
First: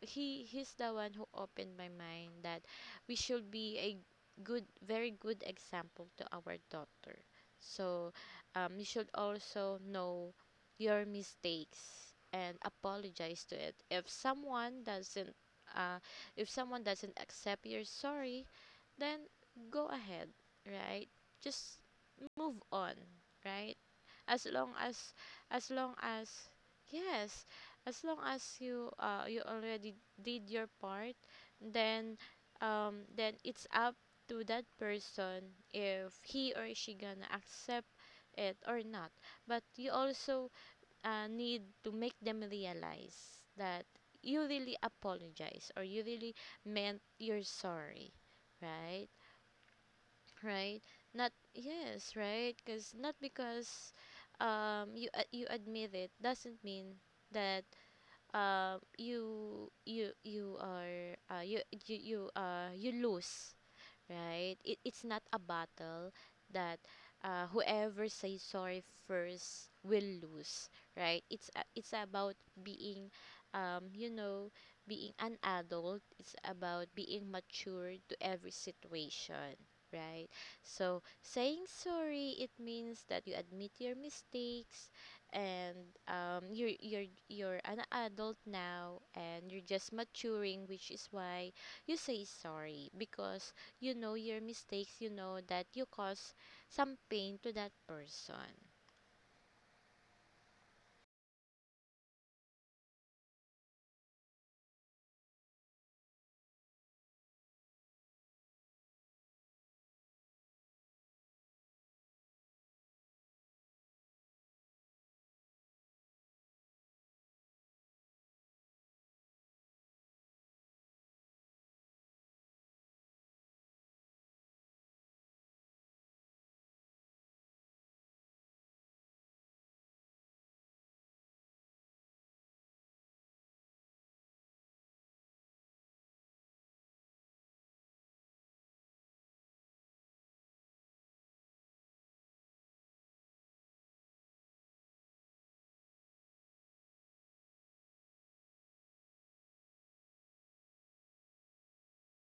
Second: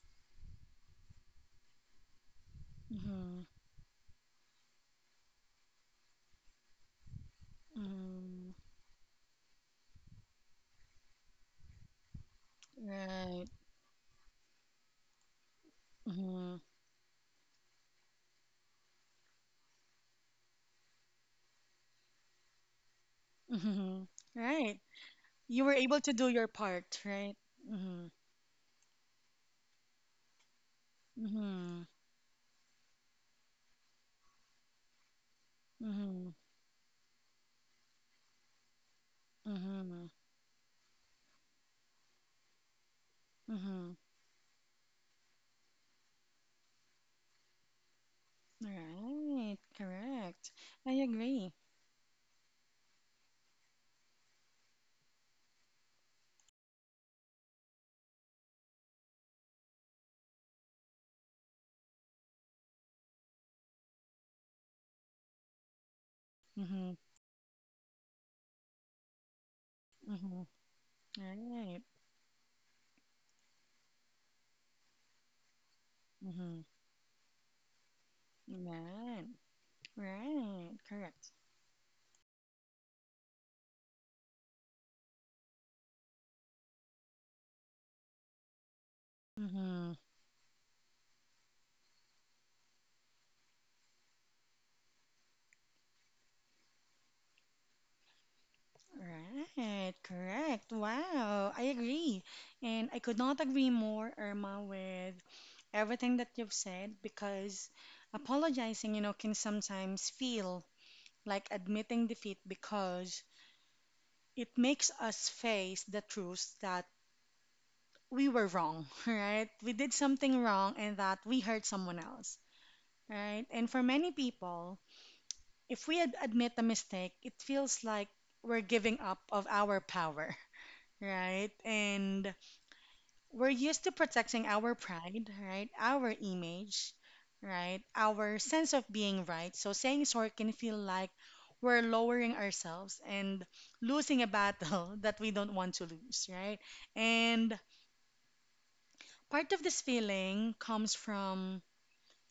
Speaker 2: he, he's the one who opened my mind that we
Speaker 1: Mhm.
Speaker 2: should be a good, very good example to our daughter. So
Speaker 1: Mhm.
Speaker 2: you should also know your mistakes and apologize
Speaker 1: Right.
Speaker 2: to it if someone doesn't, uh, if
Speaker 1: Mhm.
Speaker 2: someone doesn't accept your sorry, then go ahead, right? Just move on, right?
Speaker 1: Mhm.
Speaker 2: as long
Speaker 1: Right.
Speaker 2: as as
Speaker 1: You were
Speaker 2: long
Speaker 1: able to do
Speaker 2: as
Speaker 1: your part, right?
Speaker 2: yes as long
Speaker 1: Mhm.
Speaker 2: as you, you already did your part,
Speaker 1: Mhm.
Speaker 2: then then it's up to that person if
Speaker 1: Mhm.
Speaker 2: he or she gonna accept it or not. But you
Speaker 1: Mhm.
Speaker 2: also, need to make them realize that
Speaker 1: Mhm.
Speaker 2: you really apologize or you really meant you're sorry, right?
Speaker 1: Right. Correct.
Speaker 2: Right?
Speaker 1: I
Speaker 2: Not
Speaker 1: agree.
Speaker 2: yes right because not because you admit, it doesn't mean that you are, you lose, right? It's not a battle that,
Speaker 1: Mm-hmm.
Speaker 2: whoever says sorry first will
Speaker 1: Mm-hmm.
Speaker 2: lose, right? It's a-
Speaker 1: Right.
Speaker 2: it's about being, you know, being an adult. It's
Speaker 1: Hmm.
Speaker 2: about being mature to every
Speaker 1: Right.
Speaker 2: situation, right?
Speaker 1: Right.
Speaker 2: So
Speaker 1: Correct.
Speaker 2: saying sorry, it means that you admit your mistakes, and you're you're an adult now, and you're just
Speaker 1: Mm-hmm.
Speaker 2: maturing, which is why you say sorry, because you know your mistakes, you know that you cause some pain to that person.
Speaker 1: Right. Correct. Wow. I agree. And I could not agree more, Irma, with everything that you've said because apologizing, you know, can sometimes feel like admitting defeat because it makes us face the truth that we were wrong, right? We did something wrong and that we hurt someone else, right? And for many people, if we admit a mistake, it feels like we're giving up of our power, right? And we're used to protecting our pride, right? Our image, right? Our sense of being right. So saying sorry can feel like we're lowering ourselves and losing a battle that we don't want to lose, right? And part of this feeling comes from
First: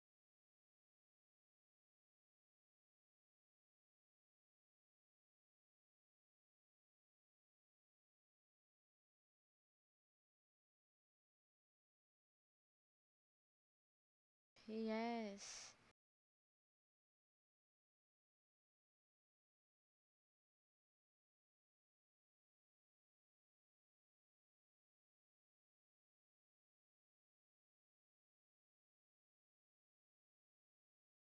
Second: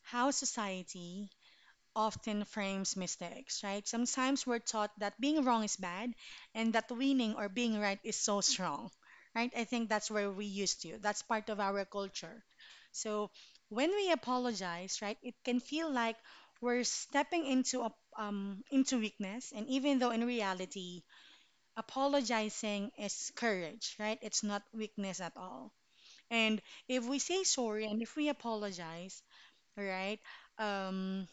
Speaker 1: how society often frames mistakes, right? Sometimes we're taught that being wrong is bad and that winning or being right is so strong, right? I think that's where we used to. That's part of our culture. So when we apologize, right, it can
Speaker 2: Yes.
Speaker 1: feel like we're stepping into a into weakness, and even though in reality, apologizing is courage, right? It's not weakness at all. And if we say sorry and if we apologize, right, um,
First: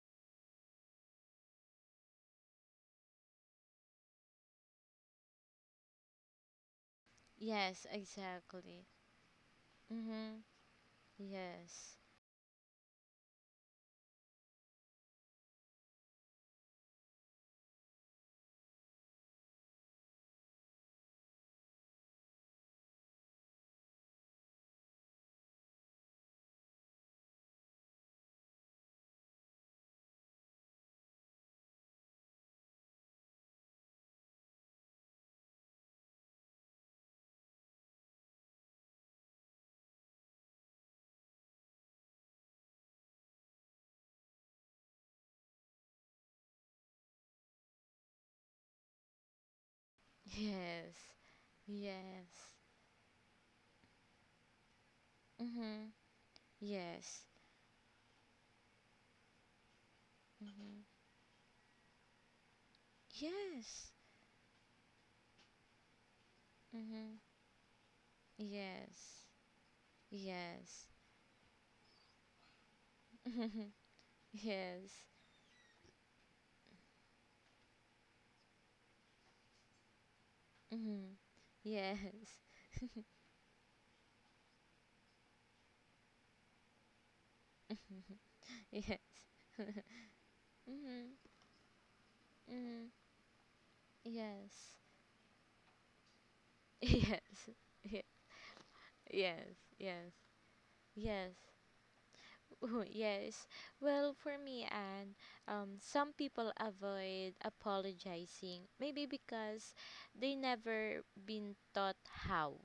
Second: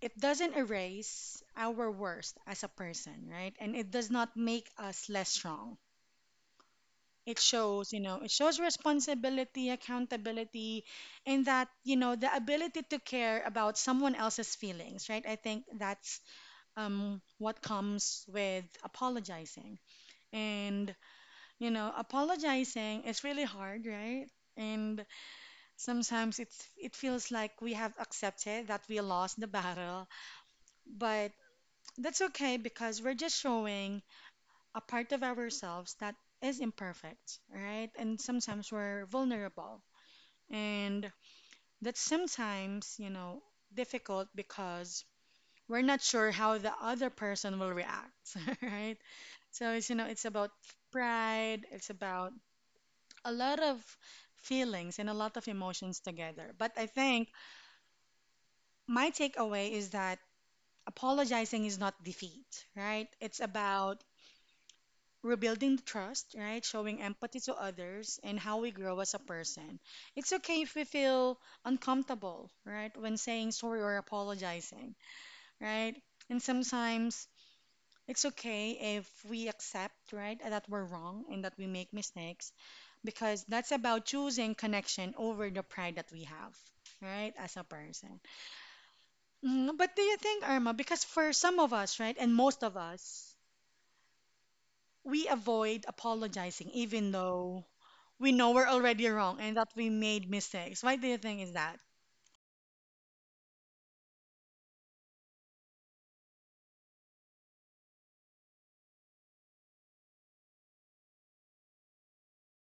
Speaker 1: it doesn't erase our worst as a person, right? And it does not make us less strong. It
Speaker 2: Yes,
Speaker 1: shows, you know, it shows
Speaker 2: exactly.
Speaker 1: responsibility,
Speaker 2: Mhm.
Speaker 1: accountability, and that,
Speaker 2: Yes.
Speaker 1: you know, the ability to care about someone else's feelings, right? I think that's what comes with apologizing. And, you know, apologizing is really hard, right? And sometimes it feels like we have accepted that we lost the battle, but that's okay because we're just showing a part of ourselves that is imperfect, right? And sometimes we're vulnerable. And that's sometimes, you know, difficult because we're not sure how the other person will react, right? So it's, you know, it's about
Speaker 2: Yes.
Speaker 1: pride, it's
Speaker 2: Yes.
Speaker 1: about a lot of feelings and a lot of
Speaker 2: Mhm.
Speaker 1: emotions together. But I
Speaker 2: Yes.
Speaker 1: think my takeaway is that
Speaker 2: Mhm.
Speaker 1: apologizing is not defeat, right? It's
Speaker 2: Yes.
Speaker 1: about rebuilding the trust, right? Showing
Speaker 2: Mhm.
Speaker 1: empathy to others and how we grow as a
Speaker 2: Yes.
Speaker 1: person. It's okay if we
Speaker 2: Yes.
Speaker 1: feel uncomfortable, right? When saying
Speaker 2: Mhm.
Speaker 1: sorry or apologizing,
Speaker 2: Yes.
Speaker 1: right? And sometimes it's okay if we accept, right, that we're
Speaker 2: Mhm.
Speaker 1: wrong and that we make
Speaker 2: Yes.
Speaker 1: mistakes because that's about choosing connection over the pride that we have. Right, as a person.
Speaker 2: Yes.
Speaker 1: Mm, but do you think, Irma, because
Speaker 2: Mhm.
Speaker 1: for some of us, right, and most of
Speaker 2: Mhm.
Speaker 1: us,
Speaker 2: Yes.
Speaker 1: we avoid apologizing even
Speaker 2: Yes.
Speaker 1: though
Speaker 2: Yes.
Speaker 1: we know we're already wrong
Speaker 2: Yes,
Speaker 1: and that we
Speaker 2: yes,
Speaker 1: made mistakes. Why do you
Speaker 2: yes,
Speaker 1: think is that?
Speaker 2: yes. Well, for me, and some people avoid apologizing maybe because they never been taught how,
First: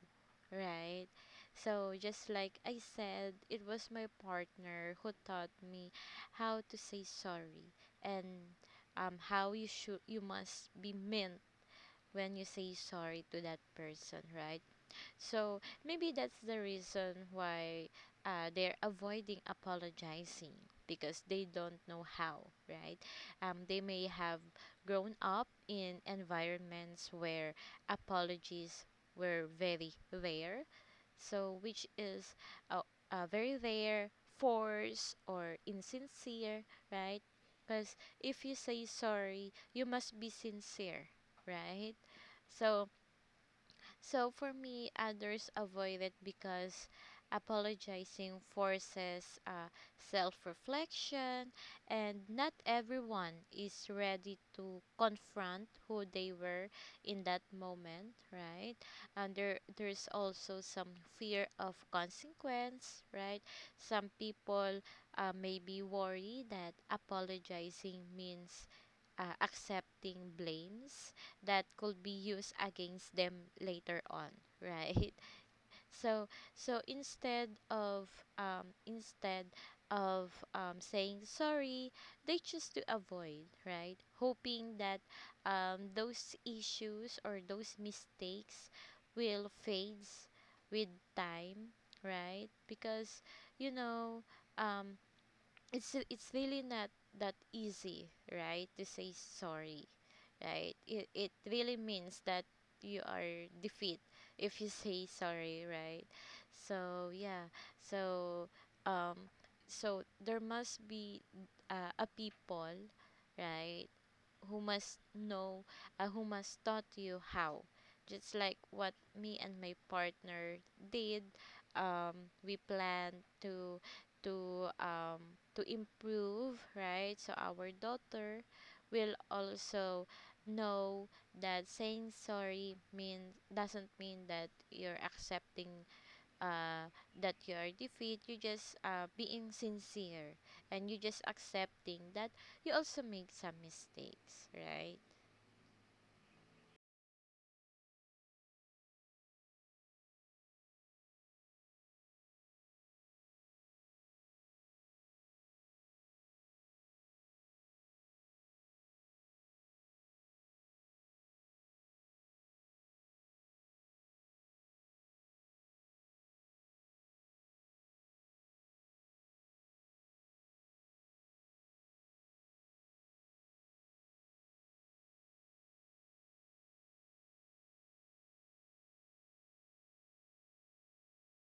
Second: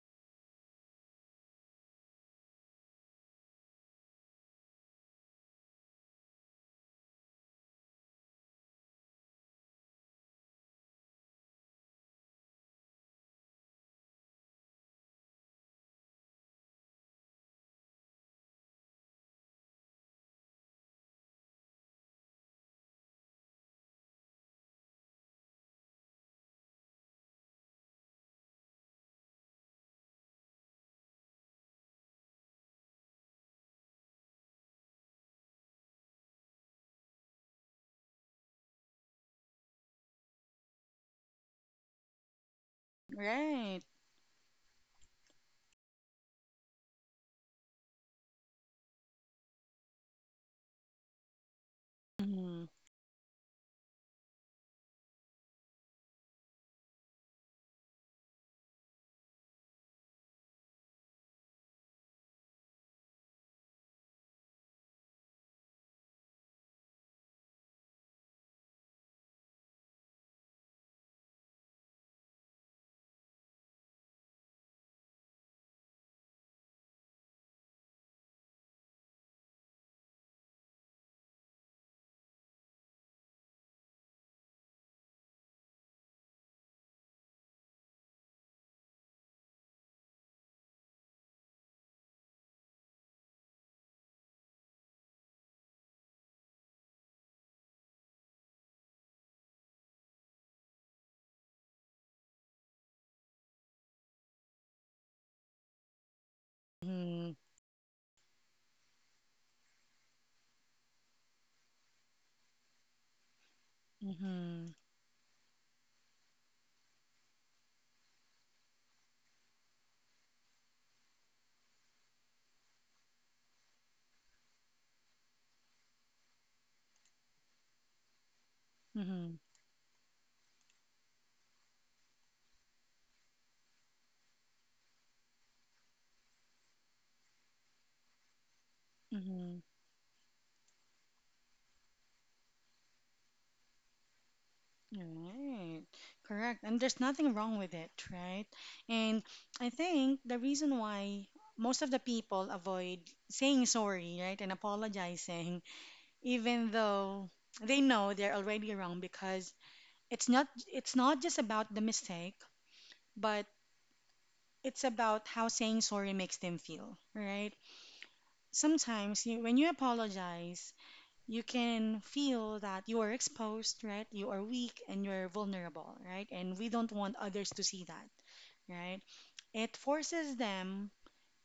Speaker 2: right? So just like I said, it was my partner who taught me how to say sorry and how you should you must be meant when you say sorry to that person, right? So maybe that's the reason why, they're avoiding apologizing, because they don't know how, right? They may have grown up in environments where apologies were very rare, so which is, uh, very rare, force or insincere, right? Because if you say sorry, you must be sincere, right? So,
Speaker 1: Right.
Speaker 2: so for me, others avoid it because apologizing forces, self reflection, and not
Speaker 1: Mm-hmm.
Speaker 2: everyone is ready to confront who they were in that moment, right? And there's also some fear of consequence, right? Some people, may be worried that apologizing means, accepting blames that could be used against them later on, right? So, so instead of instead of, saying sorry, they choose to avoid, right? Hoping that, those issues or those mistakes will fades with time, right? Because, you know, um, it's really not that easy, right? To say sorry, right? It really means that you are defeat if you say sorry, right? So
Speaker 1: Mm-hmm.
Speaker 2: yeah, so um so there must be, a people, right? Who
Speaker 1: Mm-hmm.
Speaker 2: must know, who must taught you how, just like what me and my partner did. We plan to to improve, right? So our daughter will
Speaker 1: Mm-hmm.
Speaker 2: also know that saying sorry means doesn't mean that you're accepting, uh, that you're defeat, you just, being
Speaker 1: Mm-hmm.
Speaker 2: sincere, and you just accepting that you also make some mistakes, right?
Speaker 1: Right. Correct. And there's nothing wrong with it, right? And I think the reason why most of the people avoid saying sorry, right, and apologizing, even though they know they're already wrong because it's not just about the mistake, but it's about how saying sorry makes them feel, right? Sometimes you, when you apologize, you can feel that you are exposed, right? You are weak and you're vulnerable, right? And we don't want others to see that, right? It forces them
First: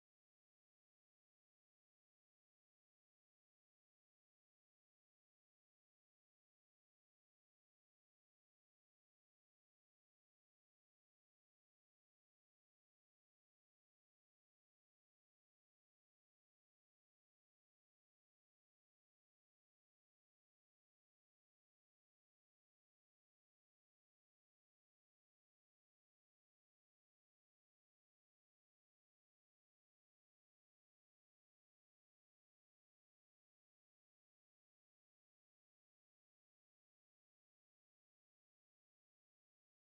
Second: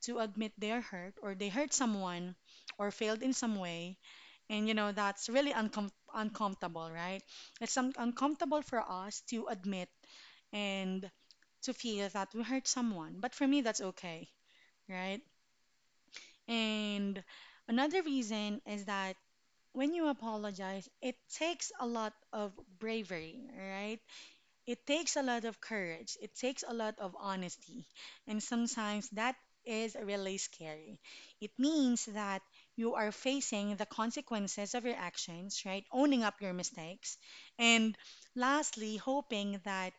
Speaker 1: to admit they're hurt or they hurt someone or failed in some way. And you know, that's really uncomfortable, right? It's uncomfortable for us to admit and to feel that we hurt someone. But for me, that's okay, right? And another reason is that when you apologize, it takes a lot of bravery, right? It takes a lot of courage. It takes a lot of honesty. And sometimes that is really scary. It means that you are facing the consequences of your actions, right? Owning up your mistakes. And lastly, hoping that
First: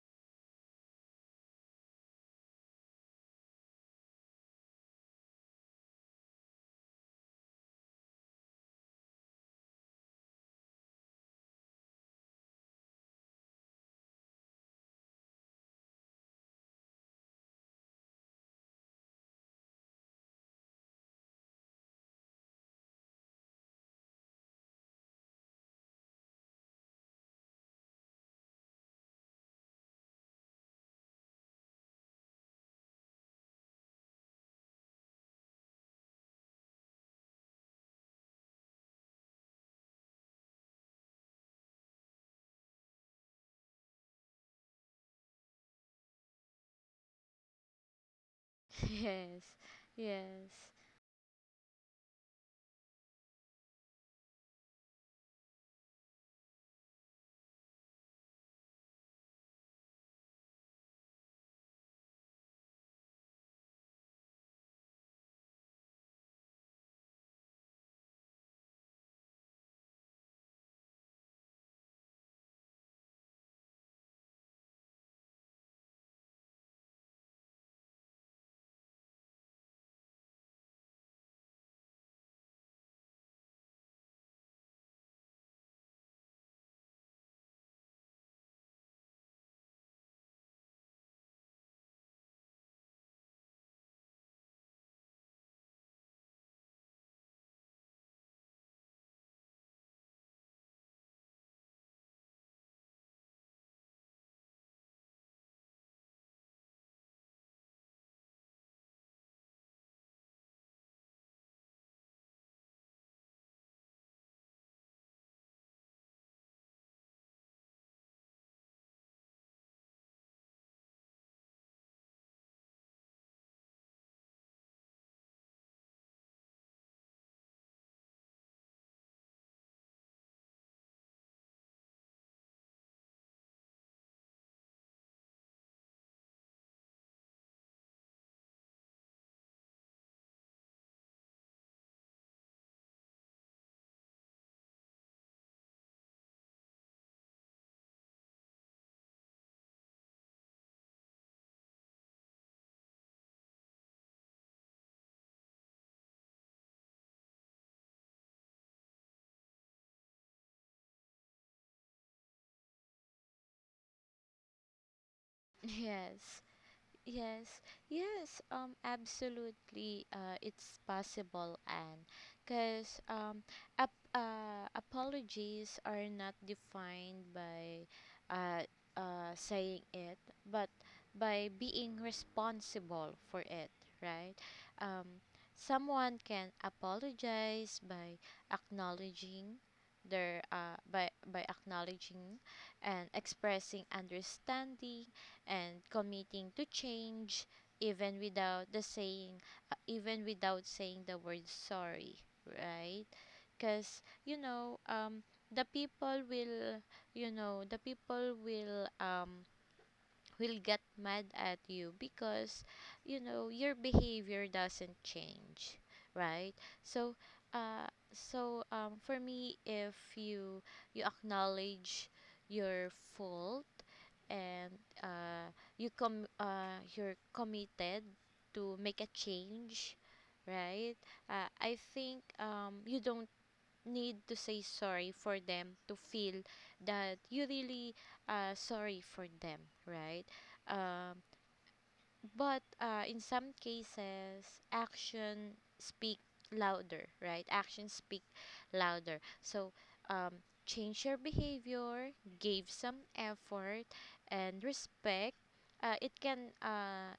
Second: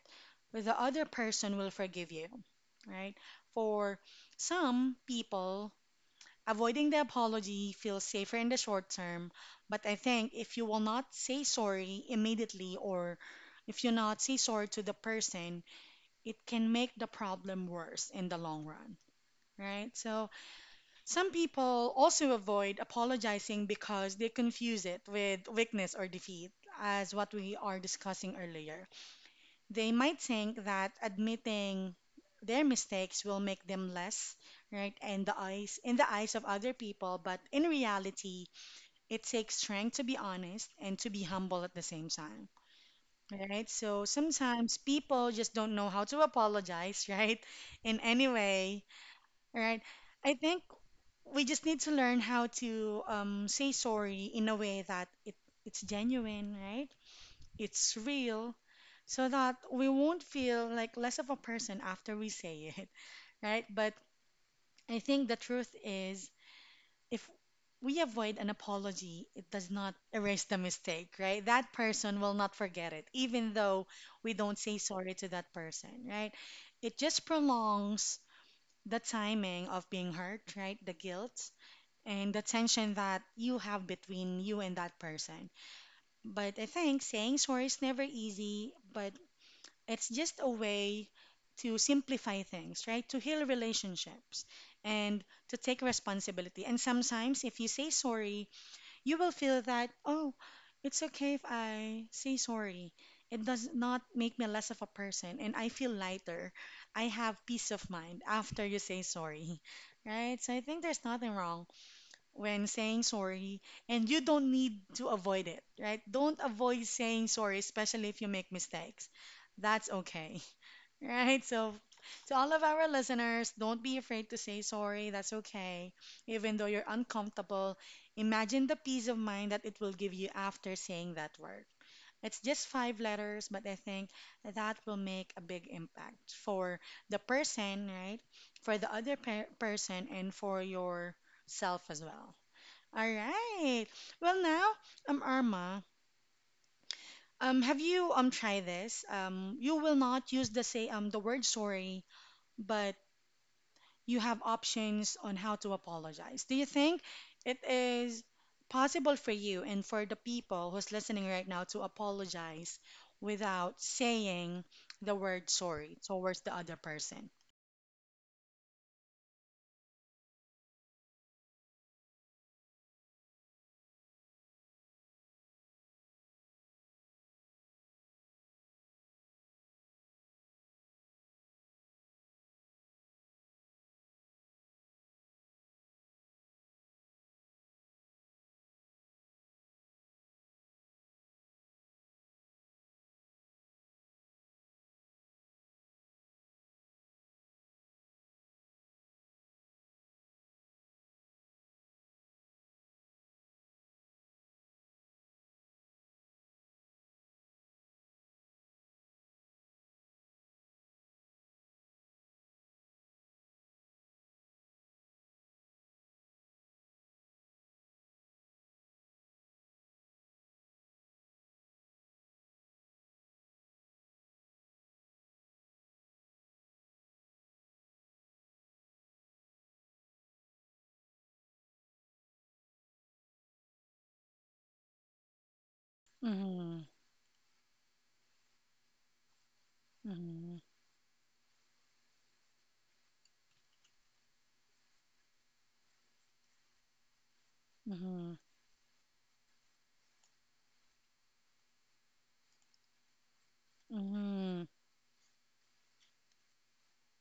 Speaker 1: the other person will forgive you, right? For some people, avoiding the apology feels safer in the short term, but I think if you will not say sorry immediately or if you not say sorry to the person, it can make the problem worse in the long run, right? So some people also avoid apologizing because they confuse it with weakness or defeat, as what we are discussing earlier. They might think that admitting their mistakes will make them less right in the eyes of other people, but in reality, it takes strength to be honest and to be humble at the same time. Right? So sometimes people just don't know how to apologize, right? In any way,
Speaker 2: Yes,
Speaker 1: right? I
Speaker 2: yes,
Speaker 1: think we just need to learn how to say sorry in a way that it's genuine, right? It's real, so that we won't feel like less of a person after we say it, right? But I think the truth is, if we avoid an apology, it does not erase the mistake, right? That person will not forget it, even though we don't say sorry to that person, right? It just prolongs the timing of being hurt, right? The guilt and the tension that you have between you and that person. But I think saying sorry is never easy, but it's just a way to simplify things, right? To heal relationships and to take responsibility. And sometimes, if you say sorry, you will feel that, oh, it's okay if I say sorry. It does not make me less of a person, and I feel lighter. I have peace of mind after you say sorry, right? So I think there's nothing wrong when saying sorry, and you don't need to avoid it, right? Don't avoid saying sorry, especially if you make mistakes. That's okay. Right. So, to all of our listeners, don't be afraid to say sorry. That's okay. Even though you're uncomfortable, imagine the peace of mind that it will give you after saying that word. It's just five letters, but I think that will make a big impact for the person, right? For the other per- person and for yourself as well. All right. Well, now, Irma, have you tried this? You will not use the say the word sorry, but you have options on how to apologize. Do you think it is possible for you and for the people who's listening right now to apologize without saying the word sorry towards
Speaker 2: yes.
Speaker 1: the other person?
Speaker 2: Yes, yes, absolutely, it's possible, and because apologies are not defined by uh, saying it, but by being responsible for it, right? Um, someone can apologize by acknowledging their by acknowledging and expressing understanding and committing to change, even without the saying, even without saying the word sorry, right? Because you know the people will you know the people will get mad at you because you know your behavior doesn't change, right? So uh for me, if you you acknowledge your fault and, uh, you're committed to make a change, right? I think you don't need to say sorry for them to feel
Speaker 1: Mm-hmm,
Speaker 2: that you really, sorry for them, right?
Speaker 1: mm-hmm,
Speaker 2: Um, but in some cases, action speak louder, right? Actions speak
Speaker 1: mm-hmm,
Speaker 2: louder. So um, change your behavior, give some effort
Speaker 1: mm-hmm,
Speaker 2: and respect. It can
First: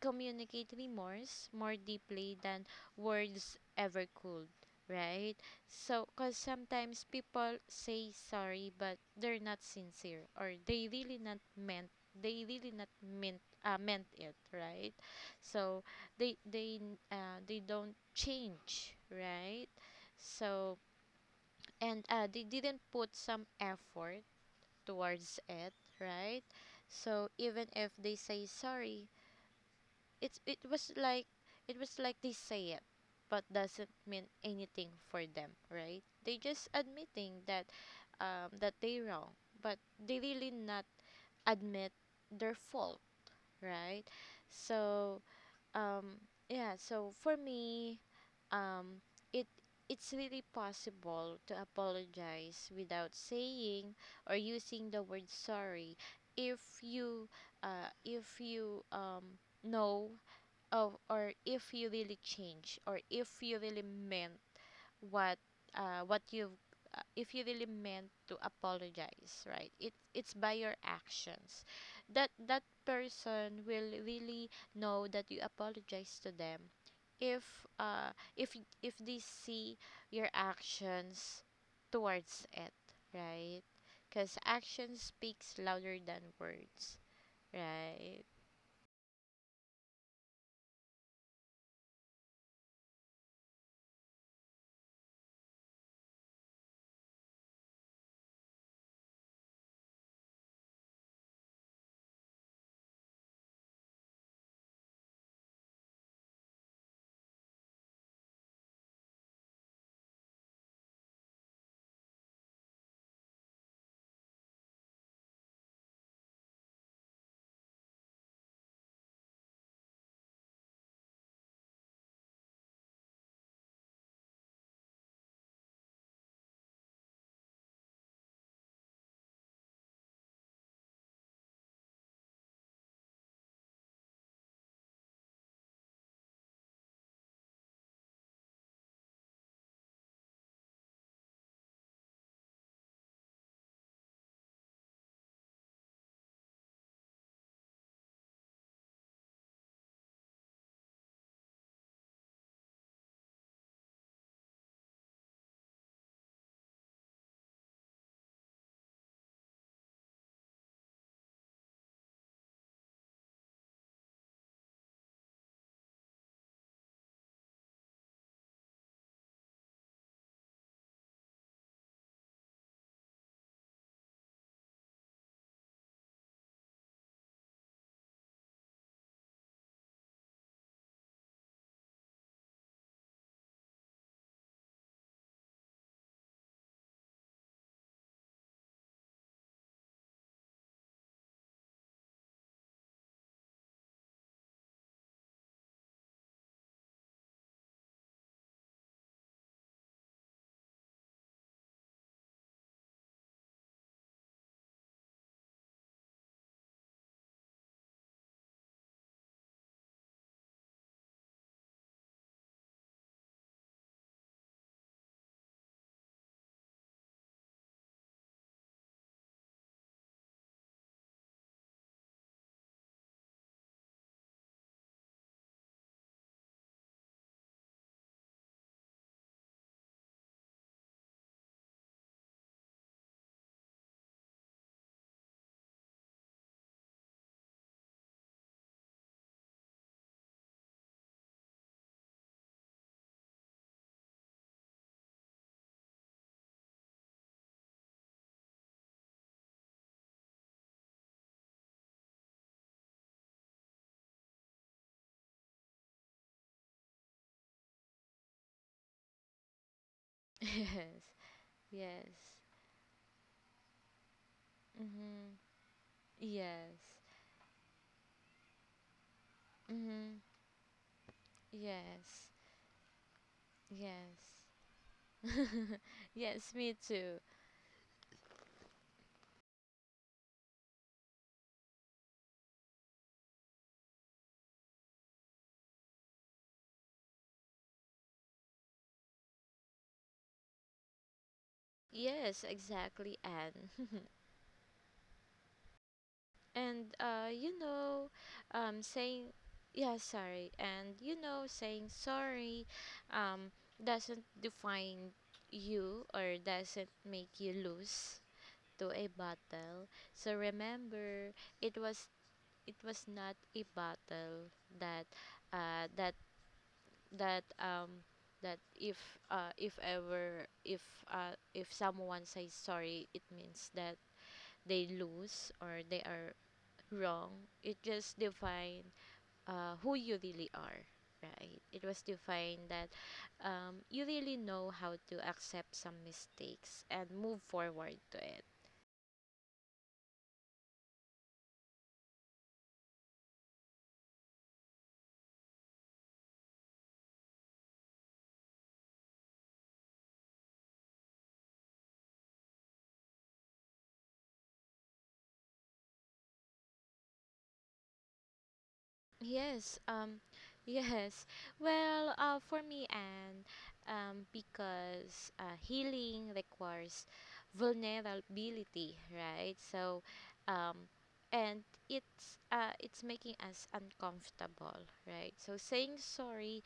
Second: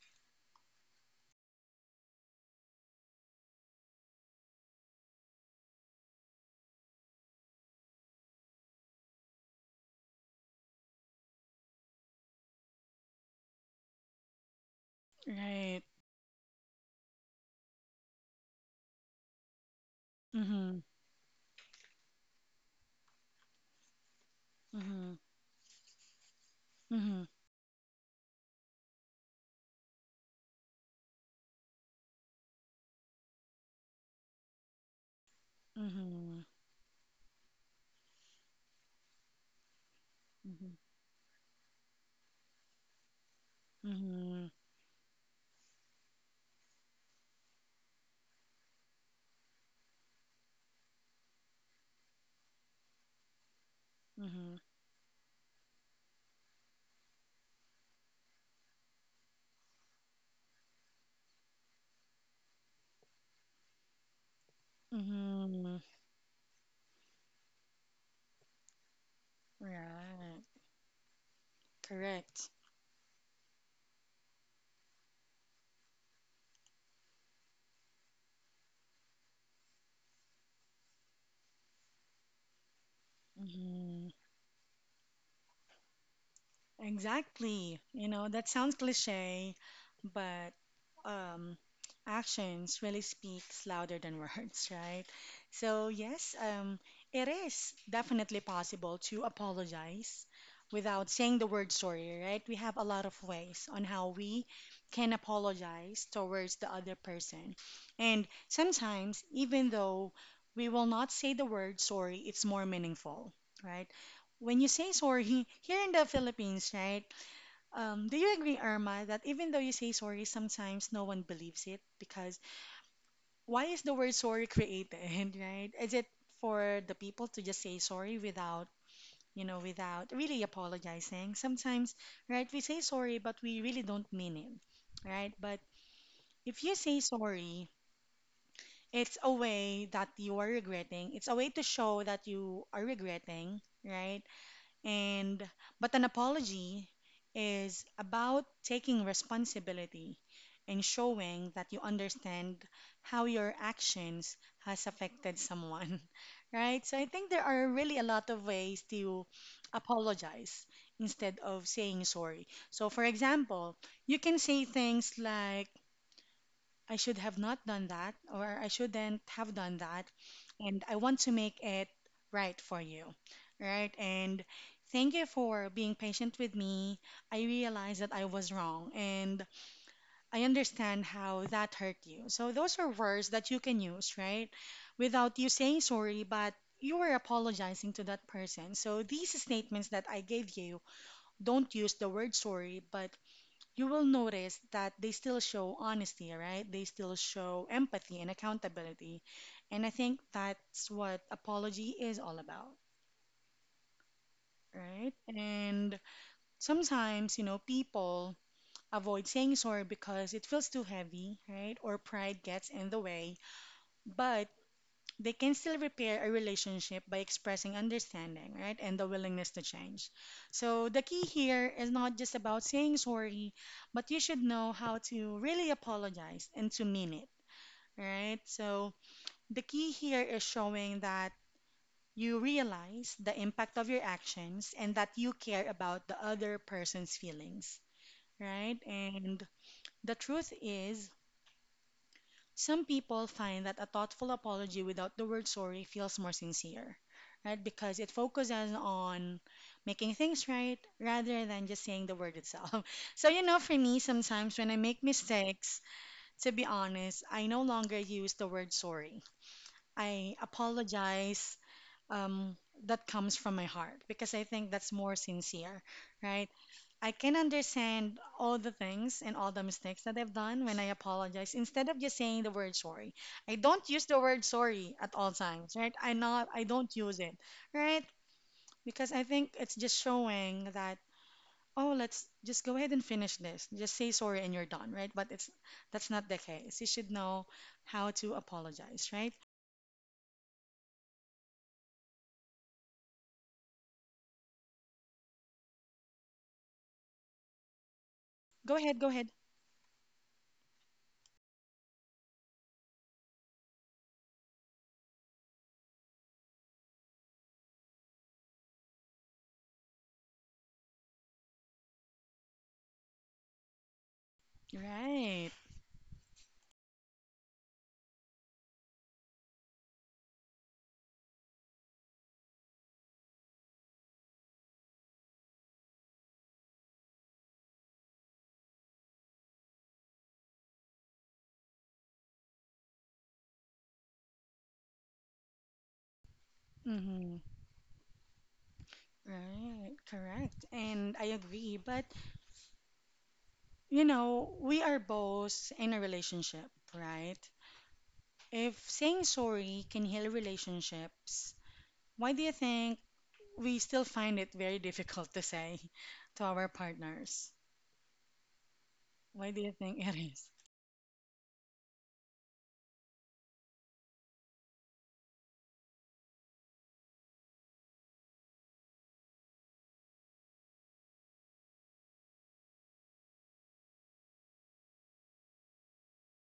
Speaker 2: communicate remorse more deeply than words ever could, right? So, because sometimes people say sorry, but they're not sincere or they really not meant, they really not meant it, right? So
Speaker 1: right.
Speaker 2: they don't change, right? So
Speaker 1: Mm-hmm,
Speaker 2: and they didn't put some effort
Speaker 1: mm-hmm,
Speaker 2: towards it, right? So even if they say sorry, it's it was like it was like they say it, but doesn't mean anything for them,
Speaker 1: mm-hmm,
Speaker 2: right? They
Speaker 1: mm-hmm,
Speaker 2: just admitting that that they wrong, but they really not admit their fault, right?
Speaker 1: mm-hmm,
Speaker 2: So Um, yeah, so for me, um, it it's really possible to apologize without saying or
Speaker 1: mm-hmm,
Speaker 2: using the word sorry if you uh, if you um, know of or if you really change or if you really meant what
Speaker 1: mm-hmm,
Speaker 2: what you've if you really meant to apologize, right? It's
Speaker 1: right.
Speaker 2: by your actions that
Speaker 1: Correct.
Speaker 2: that person will really know that you apologize to them if if they see your actions towards it, right?
Speaker 1: Mm-hmm.
Speaker 2: Because action speaks louder than words,
Speaker 1: Exactly. You
Speaker 2: right?
Speaker 1: know, that sounds cliche, but um, actions really speaks louder than words, right? So yes, it is definitely possible to apologize without saying the word sorry, right? We have a lot of ways on how we can apologize towards the other person. And sometimes, even though we will not say the word sorry, it's more meaningful, right? When you say sorry here in the Philippines, right? Do you agree, Irma, that even though you say sorry, sometimes no one believes it? Because why is the word sorry created, right? Is it for the people to just say sorry without, you know, without really apologizing? Sometimes, right, we say sorry, but we really don't mean it, right? But if you say sorry, it's a way that you are regretting. It's a way to show that you are regretting, right? And but an apology is about taking responsibility and showing that you understand how your actions has affected someone, right? So I think there are really a lot of ways to apologize instead of saying sorry. So for example, you can say things like I should have not done that, or I shouldn't have done that, and I want to make it right for you, right? And thank you for being patient with me. I realized that I was wrong, and I understand how that hurt you. So those are words that you can use, right? Without you saying sorry, but you were apologizing to that person. So these statements that I gave you, don't use the word sorry, but you will notice that they still show honesty, right? They still show empathy and accountability. And I think that's what apology is all about, right? And sometimes, you know, people avoid saying sorry because it feels too heavy, right? Or pride gets in the way. But they can still repair a relationship by expressing understanding, right, and the willingness to change. So the key here is not just about saying sorry, but you should know how to really apologize and to mean it, right? So the key here is showing that you realize the impact of your actions and that you care about the other person's feelings, right? And the truth is, some people find that a thoughtful apology without the word sorry feels more sincere, right? Because it focuses on making things right rather than just saying the word itself. So, you know, for me, sometimes when I make mistakes, to be honest, I no longer use the word sorry. I
Speaker 2: Yes,
Speaker 1: apologize.
Speaker 2: yes.
Speaker 1: Um, that comes from my heart because I think that's more
Speaker 2: Mm-hmm.
Speaker 1: sincere, right?
Speaker 2: Yes.
Speaker 1: I can understand all the things and all the mistakes
Speaker 2: Mm-hmm.
Speaker 1: that I've done when I apologize. Instead of just
Speaker 2: Yes,
Speaker 1: saying the word sorry, I don't use the word
Speaker 2: yes.
Speaker 1: sorry at all times, right? I
Speaker 2: Yes,
Speaker 1: not I
Speaker 2: me
Speaker 1: don't
Speaker 2: too.
Speaker 1: use it, right? Because I think it's just showing that oh, let's just go ahead and finish this. Just say sorry and you're done, right? But it's that's not the case. You should know how to apologize, right?
Speaker 2: Yes, exactly, Anne. and you know,
Speaker 1: Go ahead, go
Speaker 2: saying,
Speaker 1: ahead.
Speaker 2: yeah, sorry, and you know, saying sorry, um, doesn't define you or doesn't make you lose to a battle. So remember, it was it was not a battle that
Speaker 1: Right.
Speaker 2: uh, that that um that if ever if someone says sorry, it means that they lose or they are wrong. It just define who you really are, right? It was defined that you really know how to accept some mistakes and move
Speaker 1: Mm-hmm.
Speaker 2: forward to it.
Speaker 1: Right. Correct. And I agree, but you know, we are both in a relationship, right? If saying sorry can heal relationships, why do you think we still find it very difficult to say to our partners? Why do
Speaker 2: Yes,
Speaker 1: you think it is?
Speaker 2: yes. Well, for me, and because healing requires vulnerability, right? So, um, and it's making us uncomfortable, right? So saying sorry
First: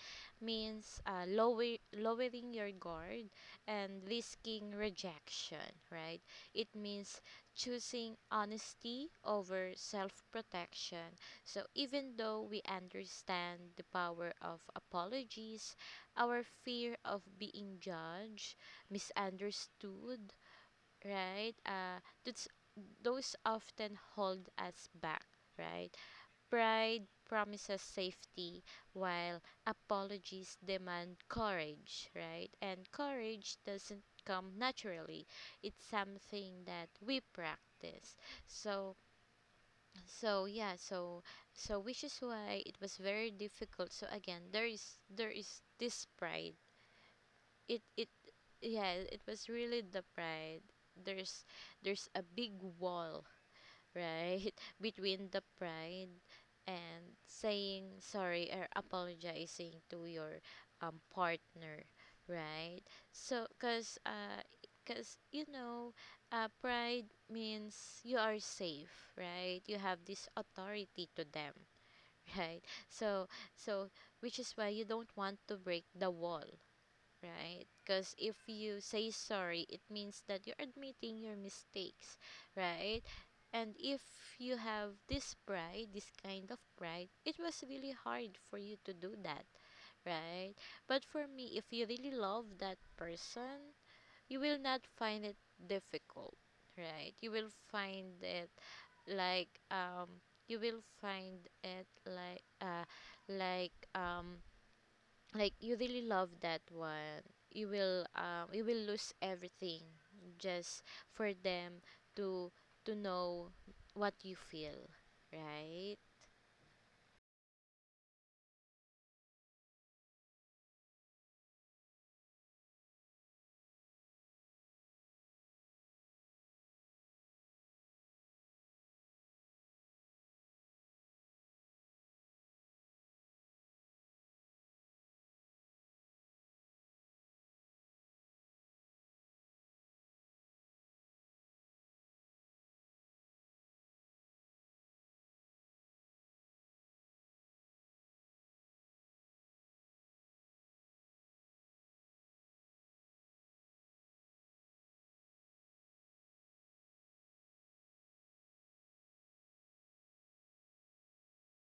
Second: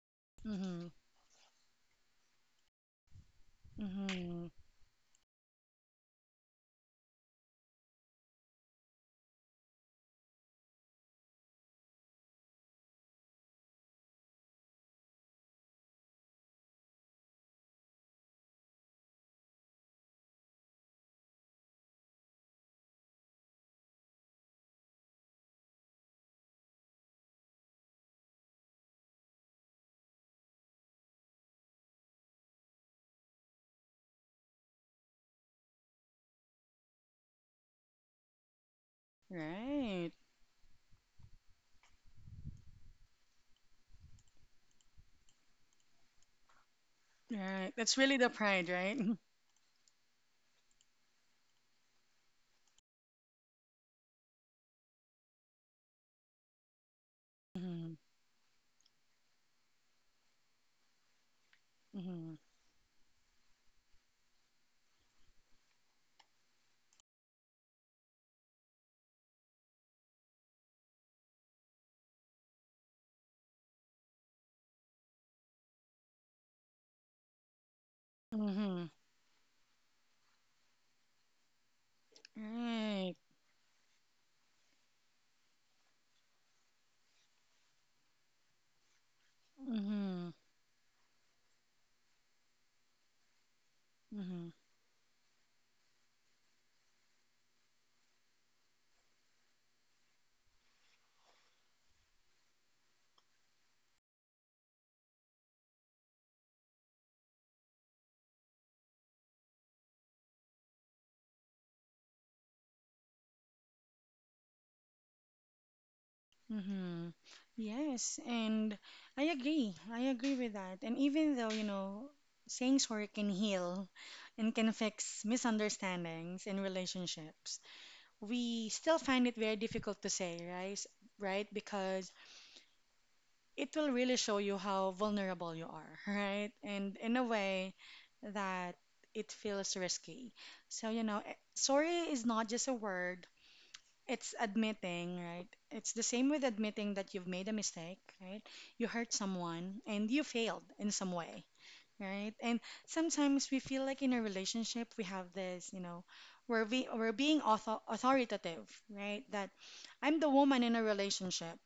Speaker 1: Mm-hmm.
Speaker 2: means lowering your guard and
Speaker 1: Mm-hmm.
Speaker 2: risking rejection, right? It means choosing honesty over self protection. So, even though we understand the power of apologies, our fear of being judged, misunderstood, right? Those often hold us back, right? Pride promises safety, while apologies demand courage, right? And courage doesn't come naturally, it's something that we practice. So,
Speaker 1: Right.
Speaker 2: so yeah, so so which is why it was very difficult. So again, there is this pride.
Speaker 1: Right.
Speaker 2: It
Speaker 1: That's
Speaker 2: it
Speaker 1: really the pride, right?
Speaker 2: yeah, it was really the pride. There's there's a big wall, right? Between the pride and
Speaker 1: Mm-hmm.
Speaker 2: saying sorry or apologizing to your partner,
Speaker 1: Mm-hmm.
Speaker 2: right? So, cause you know, pride means you are safe, right? You have this authority to them, right? So, so, which is why you don't want to break the wall, right? Because if you
Speaker 1: Mm-hmm.
Speaker 2: say sorry, it means that you're admitting your mistakes, right?
Speaker 1: Right.
Speaker 2: And if you have this pride, this kind of pride, it was really hard for you to do that,
Speaker 1: Mm-hmm.
Speaker 2: right? But for me, if you really love that person, you
Speaker 1: Mm-hmm.
Speaker 2: will not find it difficult, right? You will find it like you will find it like uh like um like you really love that one, you will lose everything just for them to to know what you feel, right?
Speaker 1: Mm-hmm. Yes, and I agree. I agree with that. And even though, you know, saying sorry can heal and can fix misunderstandings in relationships, we still find it very difficult to say, right? Right? Because it will really show you how vulnerable you are, right? And in a way that it feels risky. So, you know, eh, sorry is not just a word, it's admitting, right? It's the same with admitting that you've made a mistake, right? You hurt someone and you failed in some way, right? And sometimes we feel like in a relationship we have this, you know, we're being author, authoritative, right? That I'm the woman in a relationship.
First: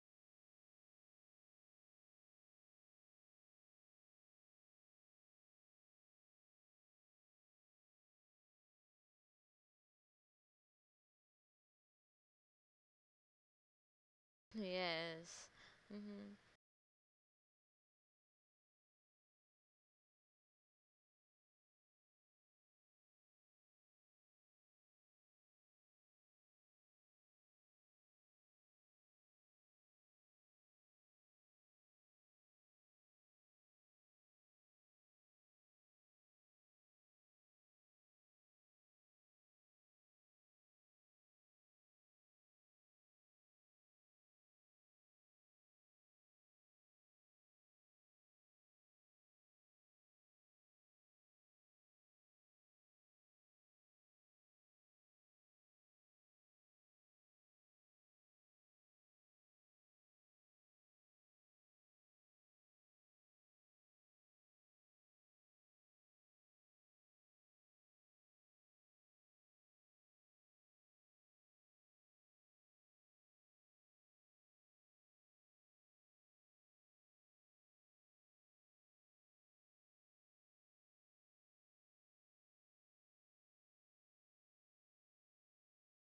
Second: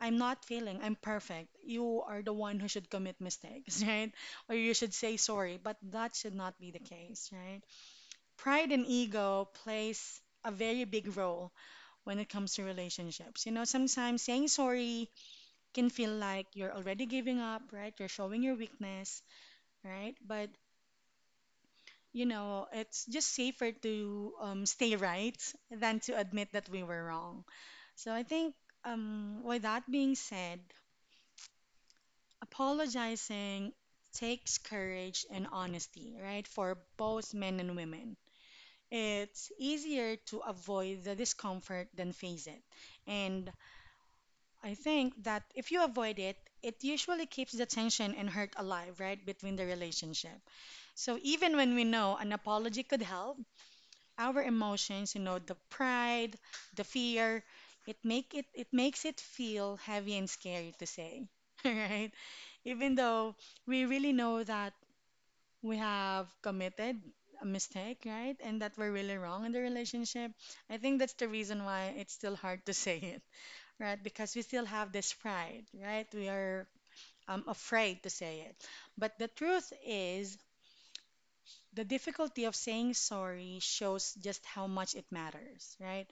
Speaker 1: I'm not failing. I'm perfect. You are the one who should commit mistakes, right? Or you should say sorry, but that should not be the case, right? Pride and ego plays a very big role when it comes to relationships. You know, sometimes saying sorry
Speaker 2: Yes.
Speaker 1: can feel
Speaker 2: Mm-hmm.
Speaker 1: like you're already giving up, right? You're showing your weakness, right? But, you know, it's just safer to stay right than to admit that we were wrong. So I think, with that being said, apologizing takes courage and honesty, right? For both men and women. It's easier to avoid the discomfort than face it. And I think that if you avoid it, it usually keeps the tension and hurt alive, right, between the relationship. So even when we know an apology could help, our emotions, you know, the pride, the fear, it makes it feel heavy and scary to say, right? Even though we really know that we have committed a mistake, right, and that we're really wrong in the relationship, I think that's the reason why it's still hard to say it, right? Because we still have this pride, right? We are afraid to say it. But the truth is, the difficulty of saying sorry shows just how much it matters, right?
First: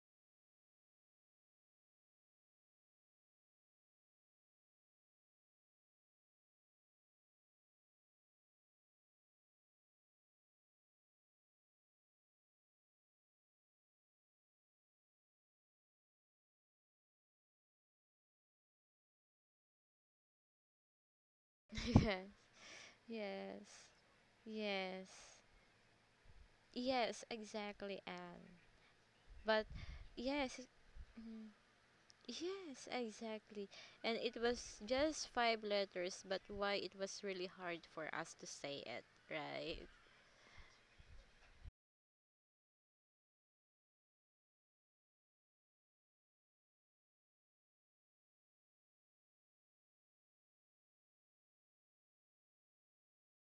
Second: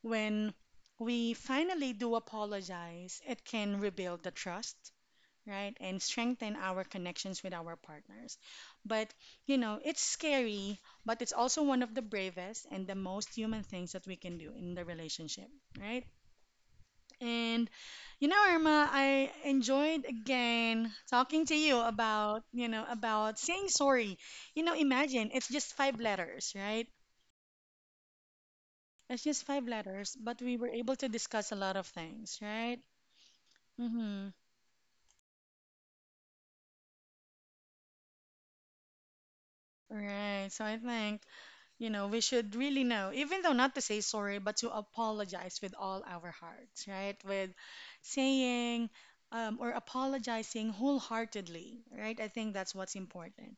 Speaker 1: When we finally do apologize, it can rebuild the trust, right? And strengthen our connections with our partners. But, you know, it's scary, but it's also one of the bravest and the most human things that we can do in the relationship, right? And you know, Irma, I enjoyed again talking to you
Speaker 2: Yes,
Speaker 1: about, you know, about saying
Speaker 2: yes,
Speaker 1: sorry. You know,
Speaker 2: yes.
Speaker 1: imagine it's just five letters, right?
Speaker 2: Yes, exactly. And
Speaker 1: It's just
Speaker 2: but
Speaker 1: five letters, but we
Speaker 2: yes,
Speaker 1: were
Speaker 2: it-
Speaker 1: able to
Speaker 2: mhm.
Speaker 1: discuss a lot of things, right?
Speaker 2: Yes, exactly. And
Speaker 1: Mm-hmm.
Speaker 2: it was just five letters, but why it was really hard for us to say it, right?
Speaker 1: Right. So I think, you know, we should really know, even though not to say sorry, but to apologize with all our hearts, right? With saying or apologizing wholeheartedly, right? I think that's what's important.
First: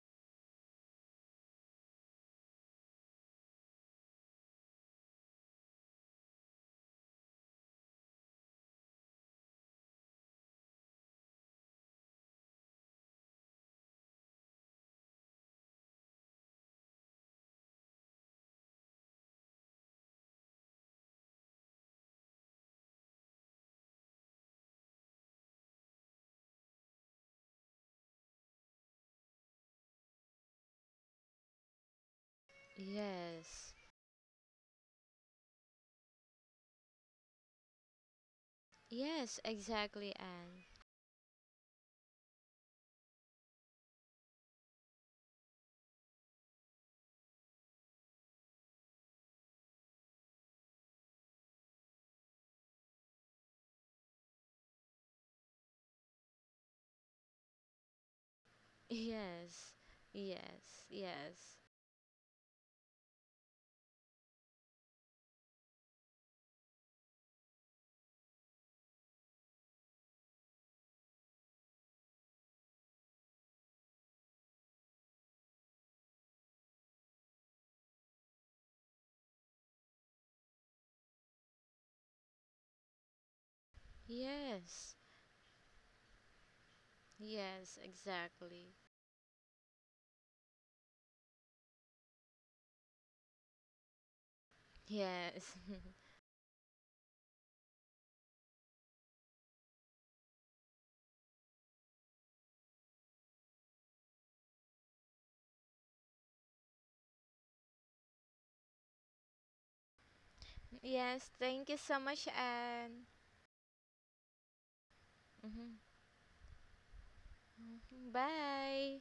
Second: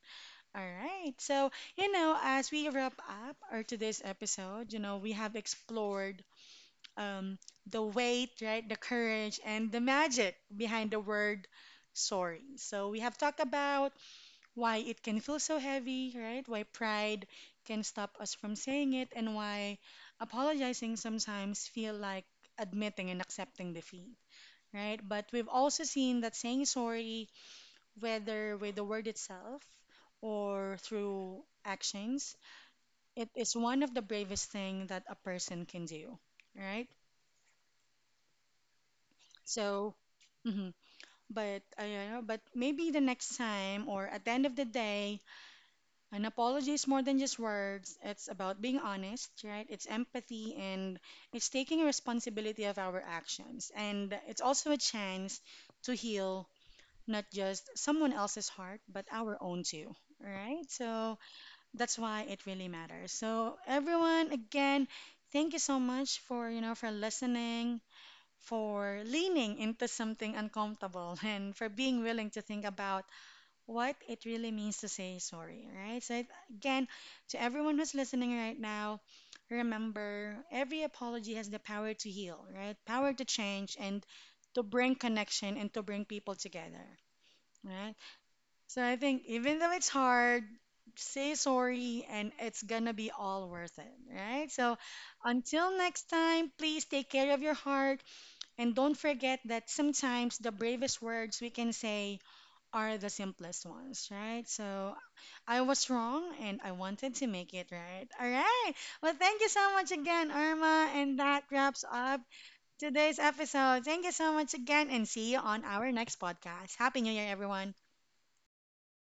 Speaker 1: All right. So, you know, as we wrap up our today's episode, you know, we have explored um, the weight, right, the courage, and the magic behind the word sorry. So, we have talked about why it can feel so heavy, right, why pride can stop us from saying it, and why apologizing sometimes feel like admitting and accepting defeat, right? But we've also seen that saying sorry, whether with the word itself or through actions, it is
Speaker 2: Yes.
Speaker 1: one of the bravest thing that a person can do, right?
Speaker 2: Yes,
Speaker 1: So,
Speaker 2: exactly, Anne.
Speaker 1: mhm. But I don't know, but maybe the next time or at the end of the day, an apology is more than just words. It's about being honest, right? It's empathy and it's taking responsibility of our actions. And it's also a chance to heal not just someone else's heart, but our own
Speaker 2: Yes,
Speaker 1: too, right?
Speaker 2: yes,
Speaker 1: So,
Speaker 2: yes,
Speaker 1: that's why it really matters. So everyone, again, thank you so much for, you know, for listening, for leaning into something uncomfortable and for being willing to think about what it really means to say sorry, right? So it- again, to everyone who's listening right now, remember every apology has the power to heal, right? Power to change and to
Speaker 2: yes,
Speaker 1: bring connection and to bring people together,
Speaker 2: yes,
Speaker 1: right?
Speaker 2: exactly.
Speaker 1: So I think even though it's hard, say sorry and it's gonna be all worth it, right? So
Speaker 2: Yes,
Speaker 1: until next time, please take care of your heart and don't forget that sometimes the bravest words we can say are the simplest ones, right? So I was wrong and I wanted to make it right. All right. Well, thank you so much again, Irma. And
Speaker 2: yes,
Speaker 1: that
Speaker 2: thank you
Speaker 1: wraps
Speaker 2: so
Speaker 1: up
Speaker 2: much, Anne.
Speaker 1: today's episode. Thank you so much again and see you on
Speaker 2: Mhm.
Speaker 1: our next podcast. Happy New Year, everyone.
Speaker 2: Bye.